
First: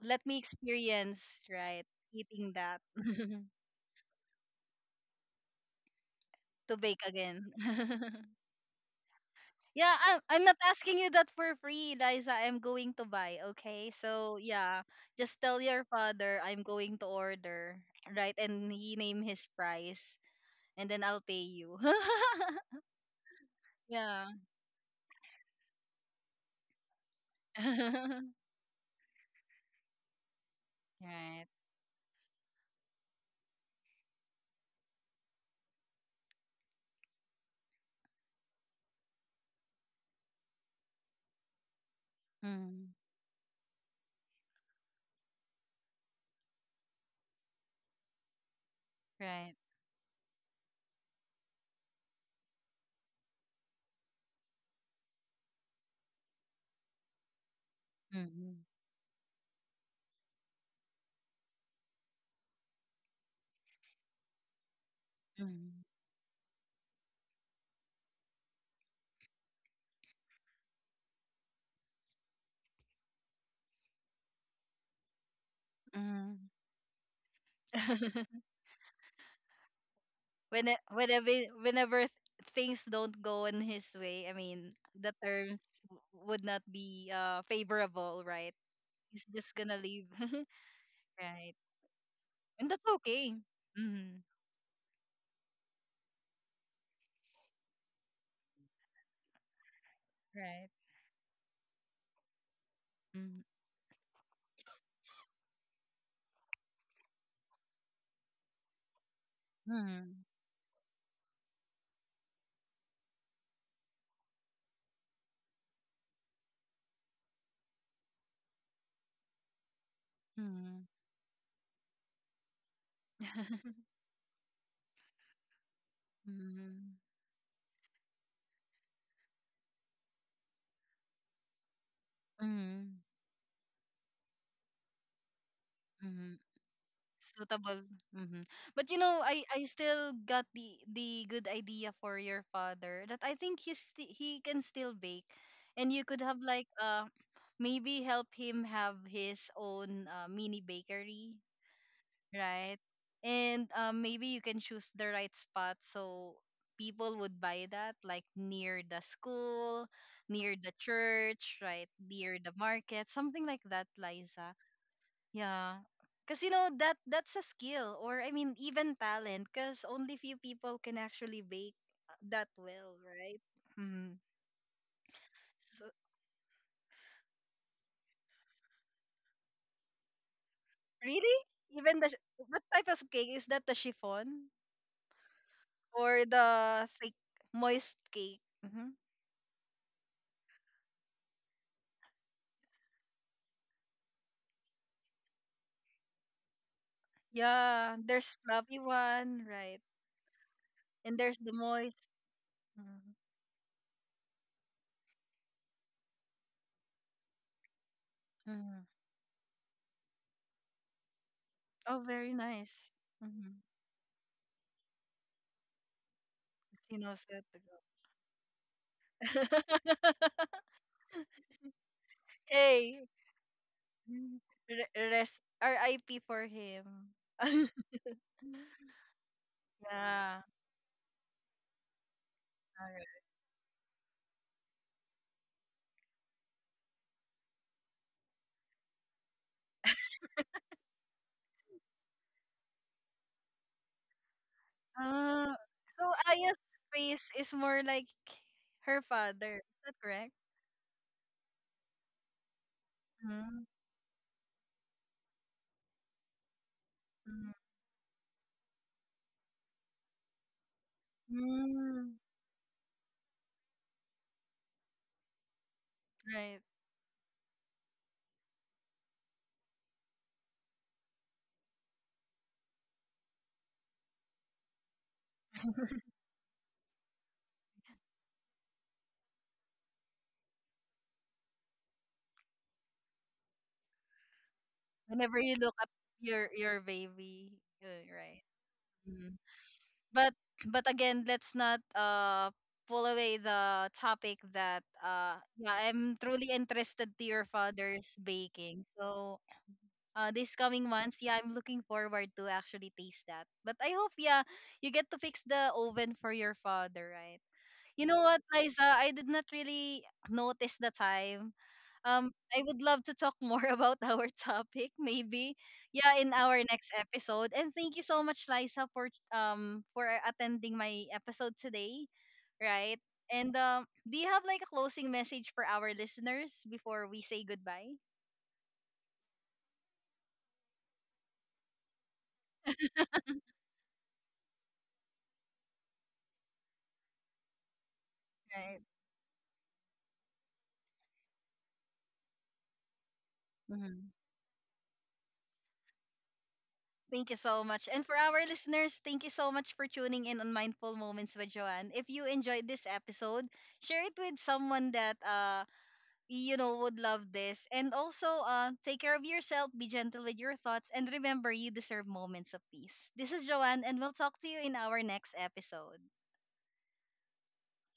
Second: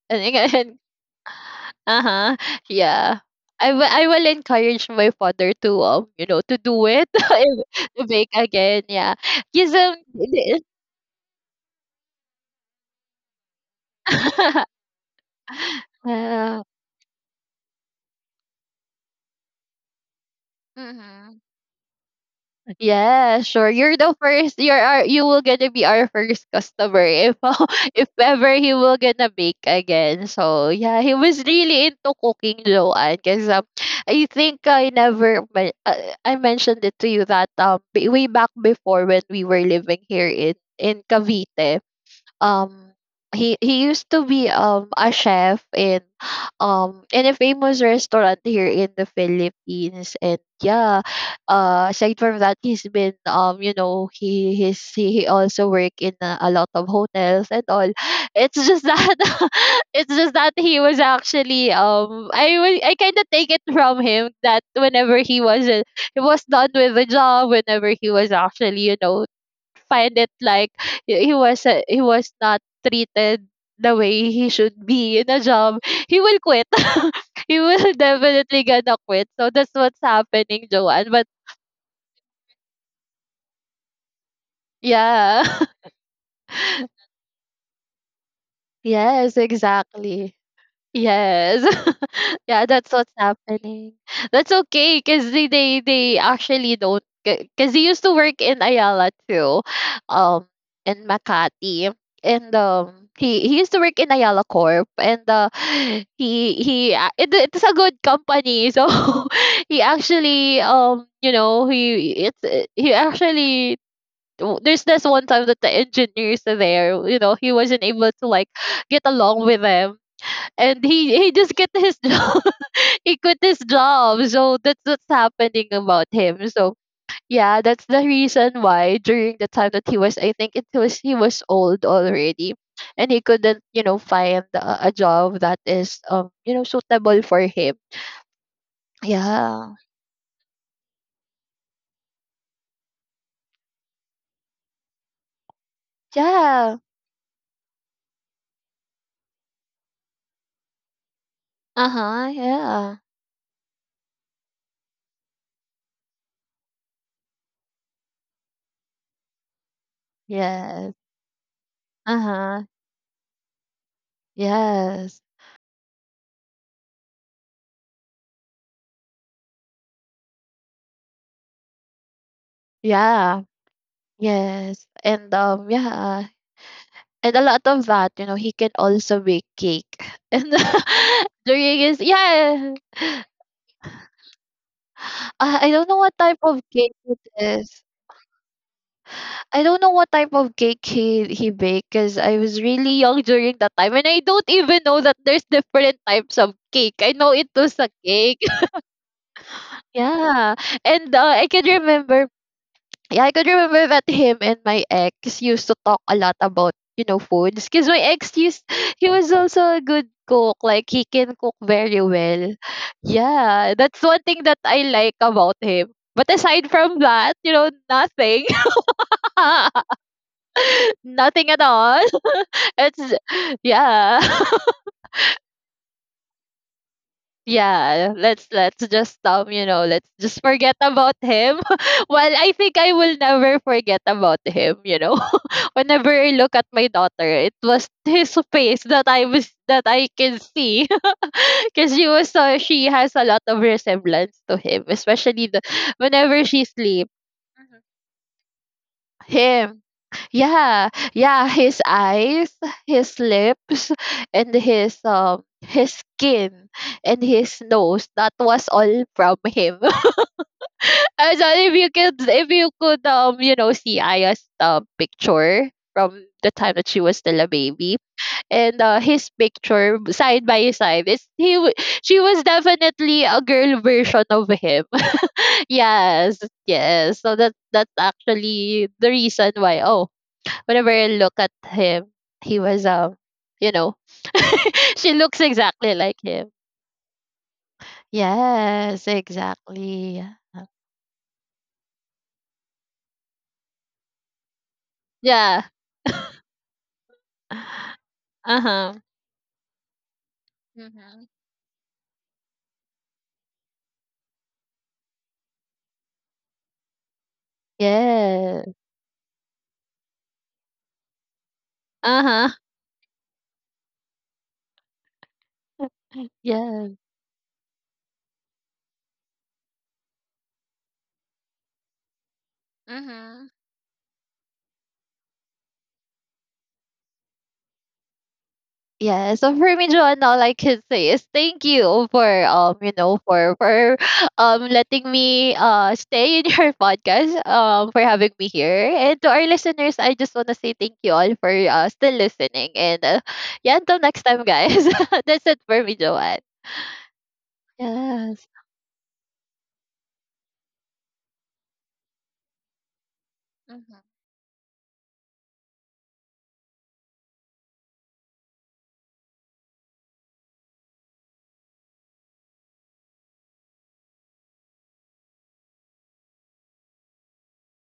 Speaker 1: let
Speaker 2: And,
Speaker 1: me
Speaker 2: (laughs) and
Speaker 1: experience, right?
Speaker 2: uh-huh.
Speaker 1: Eating that.
Speaker 2: Yeah.
Speaker 1: (laughs)
Speaker 2: I will I will encourage my father to, um, you know, to
Speaker 1: To
Speaker 2: do
Speaker 1: bake
Speaker 2: it, (laughs)
Speaker 1: again.
Speaker 2: if- to bake
Speaker 1: (laughs)
Speaker 2: again. Yeah. Yes, um,
Speaker 1: Yeah, I'm I'm not asking you that for free, Liza. I'm going to buy, okay? So
Speaker 2: (laughs)
Speaker 1: yeah, just tell your father
Speaker 2: uh,
Speaker 1: I'm going to order, right? And he name his price, and then I'll
Speaker 2: mhm.
Speaker 1: pay you. (laughs)
Speaker 2: Yeah, sure. You're the
Speaker 1: Yeah.
Speaker 2: first. You're our, you will gonna be our first customer if, (laughs) if
Speaker 1: (laughs)
Speaker 2: ever he will gonna bake again. So yeah, he was
Speaker 1: Right.
Speaker 2: really into cooking, Joanne. Because um, I think I never men- uh, I mentioned it to you that um b- way back before, when we were living here in in Cavite, um
Speaker 1: Mm,
Speaker 2: he he used to be um a chef in, um in a famous restaurant here in the
Speaker 1: right.
Speaker 2: Philippines. And yeah, uh aside from that, he's been, um you know he he's he, he also work in a, a lot of hotels and all. (laughs) It's
Speaker 1: Mm,
Speaker 2: just that, (laughs) it's just that he was actually, um I wa- I kind of take it from him that whenever he was,
Speaker 1: mm,
Speaker 2: uh, he was done with the job, whenever he was actually, you know, find it like, he he was, uh, he was not treated the way he should be in a job, he will
Speaker 1: mm.
Speaker 2: quit. (laughs) He will
Speaker 1: (laughs)
Speaker 2: definitely gonna quit. So that's what's happening,
Speaker 1: When it-
Speaker 2: Joanne. But
Speaker 1: whenever whenever th- things don't go in his way, I mean the
Speaker 2: yeah.
Speaker 1: terms w- would not be
Speaker 2: (laughs)
Speaker 1: uh favorable, right? He's
Speaker 2: Yes,
Speaker 1: just gonna leave.
Speaker 2: exactly.
Speaker 1: (laughs) Right.
Speaker 2: Yes. (laughs) Yeah,
Speaker 1: And that's
Speaker 2: that's what's
Speaker 1: okay.
Speaker 2: happening.
Speaker 1: Mhm.
Speaker 2: That's okay because, they, they they actually don't, because he used to work in Ayala too. Um
Speaker 1: Right.
Speaker 2: in Makati. And um
Speaker 1: Mhm.
Speaker 2: he, he used to work in Ayala Corp, and uh (sighs) he he a- it, it's a good company, so (laughs) he
Speaker 1: Mhm.
Speaker 2: actually, um you know, he it's uh, he actually, w- there's this one time that the engineers are there, you know, he wasn't able to like get along with them, and
Speaker 1: Mhm.
Speaker 2: he he just quit his (laughs) job. He quit his job. So that's what's happening about him. So
Speaker 1: Mhm.
Speaker 2: yeah, that's the reason why, during the time that he was, I think it was, he was old already,
Speaker 1: Mhm.
Speaker 2: and he couldn't, you know, find a, a job that is, um
Speaker 1: Mhm.
Speaker 2: you know,
Speaker 1: (laughs)
Speaker 2: suitable for him.
Speaker 1: Suitable. Mhm. But you know, I I
Speaker 2: Yeah.
Speaker 1: still got the the good idea for your father, that I think he's sti- he can still bake, and you could have like
Speaker 2: Yeah.
Speaker 1: uh maybe help him have his own uh, mini bakery,
Speaker 2: Uh huh.
Speaker 1: right?
Speaker 2: Yeah.
Speaker 1: And um, maybe you can choose the right spot so people would buy that, like near the school, near the
Speaker 2: Yes.
Speaker 1: church, right?
Speaker 2: Uh
Speaker 1: Near the
Speaker 2: huh.
Speaker 1: market, something like that, Liza.
Speaker 2: Yes.
Speaker 1: Yeah. Because, you know, that that's a skill or, I mean, even talent, because only few people can actually bake uh, that well,
Speaker 2: Yeah.
Speaker 1: right? Mm.
Speaker 2: Yes. And um.
Speaker 1: So,
Speaker 2: Yeah. And a lot of that, you know, he can also bake cake. (laughs) And
Speaker 1: really?
Speaker 2: (laughs) during his,
Speaker 1: Even the, sh- what
Speaker 2: yeah.
Speaker 1: type of cake? Is that the chiffon
Speaker 2: I, I don't know what
Speaker 1: or
Speaker 2: type of
Speaker 1: the
Speaker 2: cake
Speaker 1: thick,
Speaker 2: it is.
Speaker 1: moist cake? Mm-hmm.
Speaker 2: I don't know what type of cake he he baked, because I was really young during that time, and I don't even know that there's different types of cake. I know it was a
Speaker 1: Yeah,
Speaker 2: cake.
Speaker 1: there's
Speaker 2: (laughs)
Speaker 1: fluffy one, right?
Speaker 2: Yeah. And
Speaker 1: And
Speaker 2: uh,
Speaker 1: there's
Speaker 2: I
Speaker 1: the
Speaker 2: can
Speaker 1: moist.
Speaker 2: remember, yeah, I could remember that him and my ex used to talk a lot about, you know, foods. Because my ex used,
Speaker 1: Mm-hmm.
Speaker 2: he was also a good cook. Like, he can cook very
Speaker 1: Oh, very
Speaker 2: well.
Speaker 1: nice. Mm-hmm.
Speaker 2: Yeah, that's one thing that I like about him. But aside
Speaker 1: She
Speaker 2: from
Speaker 1: knows
Speaker 2: that,
Speaker 1: to
Speaker 2: you know, nothing.
Speaker 1: go.
Speaker 2: (laughs) Nothing at all.
Speaker 1: (laughs)
Speaker 2: (laughs)
Speaker 1: Hey,
Speaker 2: It's, yeah. (laughs)
Speaker 1: mm, re- rest R I P for him. (laughs)
Speaker 2: Yeah, let's, let's just um, you know, let's just
Speaker 1: Yeah.
Speaker 2: forget about him. (laughs) Well, I think I will
Speaker 1: Alright.
Speaker 2: never forget about him, you know. Whenever I look at my daughter, it was (laughs) his face that I was, that I can see, (laughs) because she was so, she has a lot of resemblance to him, especially
Speaker 1: Uh,
Speaker 2: the,
Speaker 1: so
Speaker 2: whenever
Speaker 1: Aya's
Speaker 2: she sleep.
Speaker 1: face is
Speaker 2: Mhm.
Speaker 1: more like her father.
Speaker 2: Him,
Speaker 1: Is that correct?
Speaker 2: yeah, yeah, his eyes, his
Speaker 1: Mm.
Speaker 2: lips, and his, um his skin, and
Speaker 1: Mm,
Speaker 2: his nose. That was all from him. (laughs) As well, if you
Speaker 1: mm,
Speaker 2: could, if you could, um, you know, see Aya's, um picture from the
Speaker 1: right.
Speaker 2: time that she was still a baby, and uh, his picture side by side, it's he. w- She was definitely a girl version of him. (laughs) Yes, yes. So that that's actually the reason why. Oh, whenever I look at him, he was, um, you know, (laughs) she
Speaker 1: Whenever
Speaker 2: looks
Speaker 1: you look at
Speaker 2: exactly like him.
Speaker 1: your your baby, uh, right?
Speaker 2: Yes,
Speaker 1: Mm-hmm.
Speaker 2: exactly.
Speaker 1: But but again, let's not uh pull away the topic. That uh
Speaker 2: Yeah.
Speaker 1: yeah, I'm truly interested to your father's baking.
Speaker 2: Uh-huh.
Speaker 1: So uh this coming months,
Speaker 2: Mhm.
Speaker 1: yeah, I'm looking forward to actually taste that. But I hope yeah, you get to fix the oven for your father, right? You know what,
Speaker 2: Yeah.
Speaker 1: Liza, I did not really notice the time. um,
Speaker 2: Uh-huh.
Speaker 1: I would love to talk more (laughs) about our topic, maybe. Yeah, in our
Speaker 2: Yeah.
Speaker 1: next episode. And thank you so much, Liza, for um for attending my episode today. Right.
Speaker 2: Mhm.
Speaker 1: And um, do you have like a closing message for our listeners before we say goodbye?
Speaker 2: Yeah, so for me, Joanne, all I can say is thank you for, um, you know, for for (laughs) um letting me uh stay in your (laughs) podcast, um, for having me
Speaker 1: Right.
Speaker 2: here. And to our listeners, I just wanna say thank you all for uh still listening. And uh, yeah, until
Speaker 1: Hmm.
Speaker 2: next time, guys. (laughs) That's it for me, Joanne.
Speaker 1: Thank you so much. And for
Speaker 2: Yes.
Speaker 1: our listeners, thank you so much for tuning in on Mindful Moments with Joanne. If you enjoyed this episode,
Speaker 2: Mhm.
Speaker 1: share it with someone that uh you know would love this. And also uh, take care of yourself, be gentle with your thoughts, and remember you deserve moments of peace. This is Joanne, and we'll talk to you in our next episode.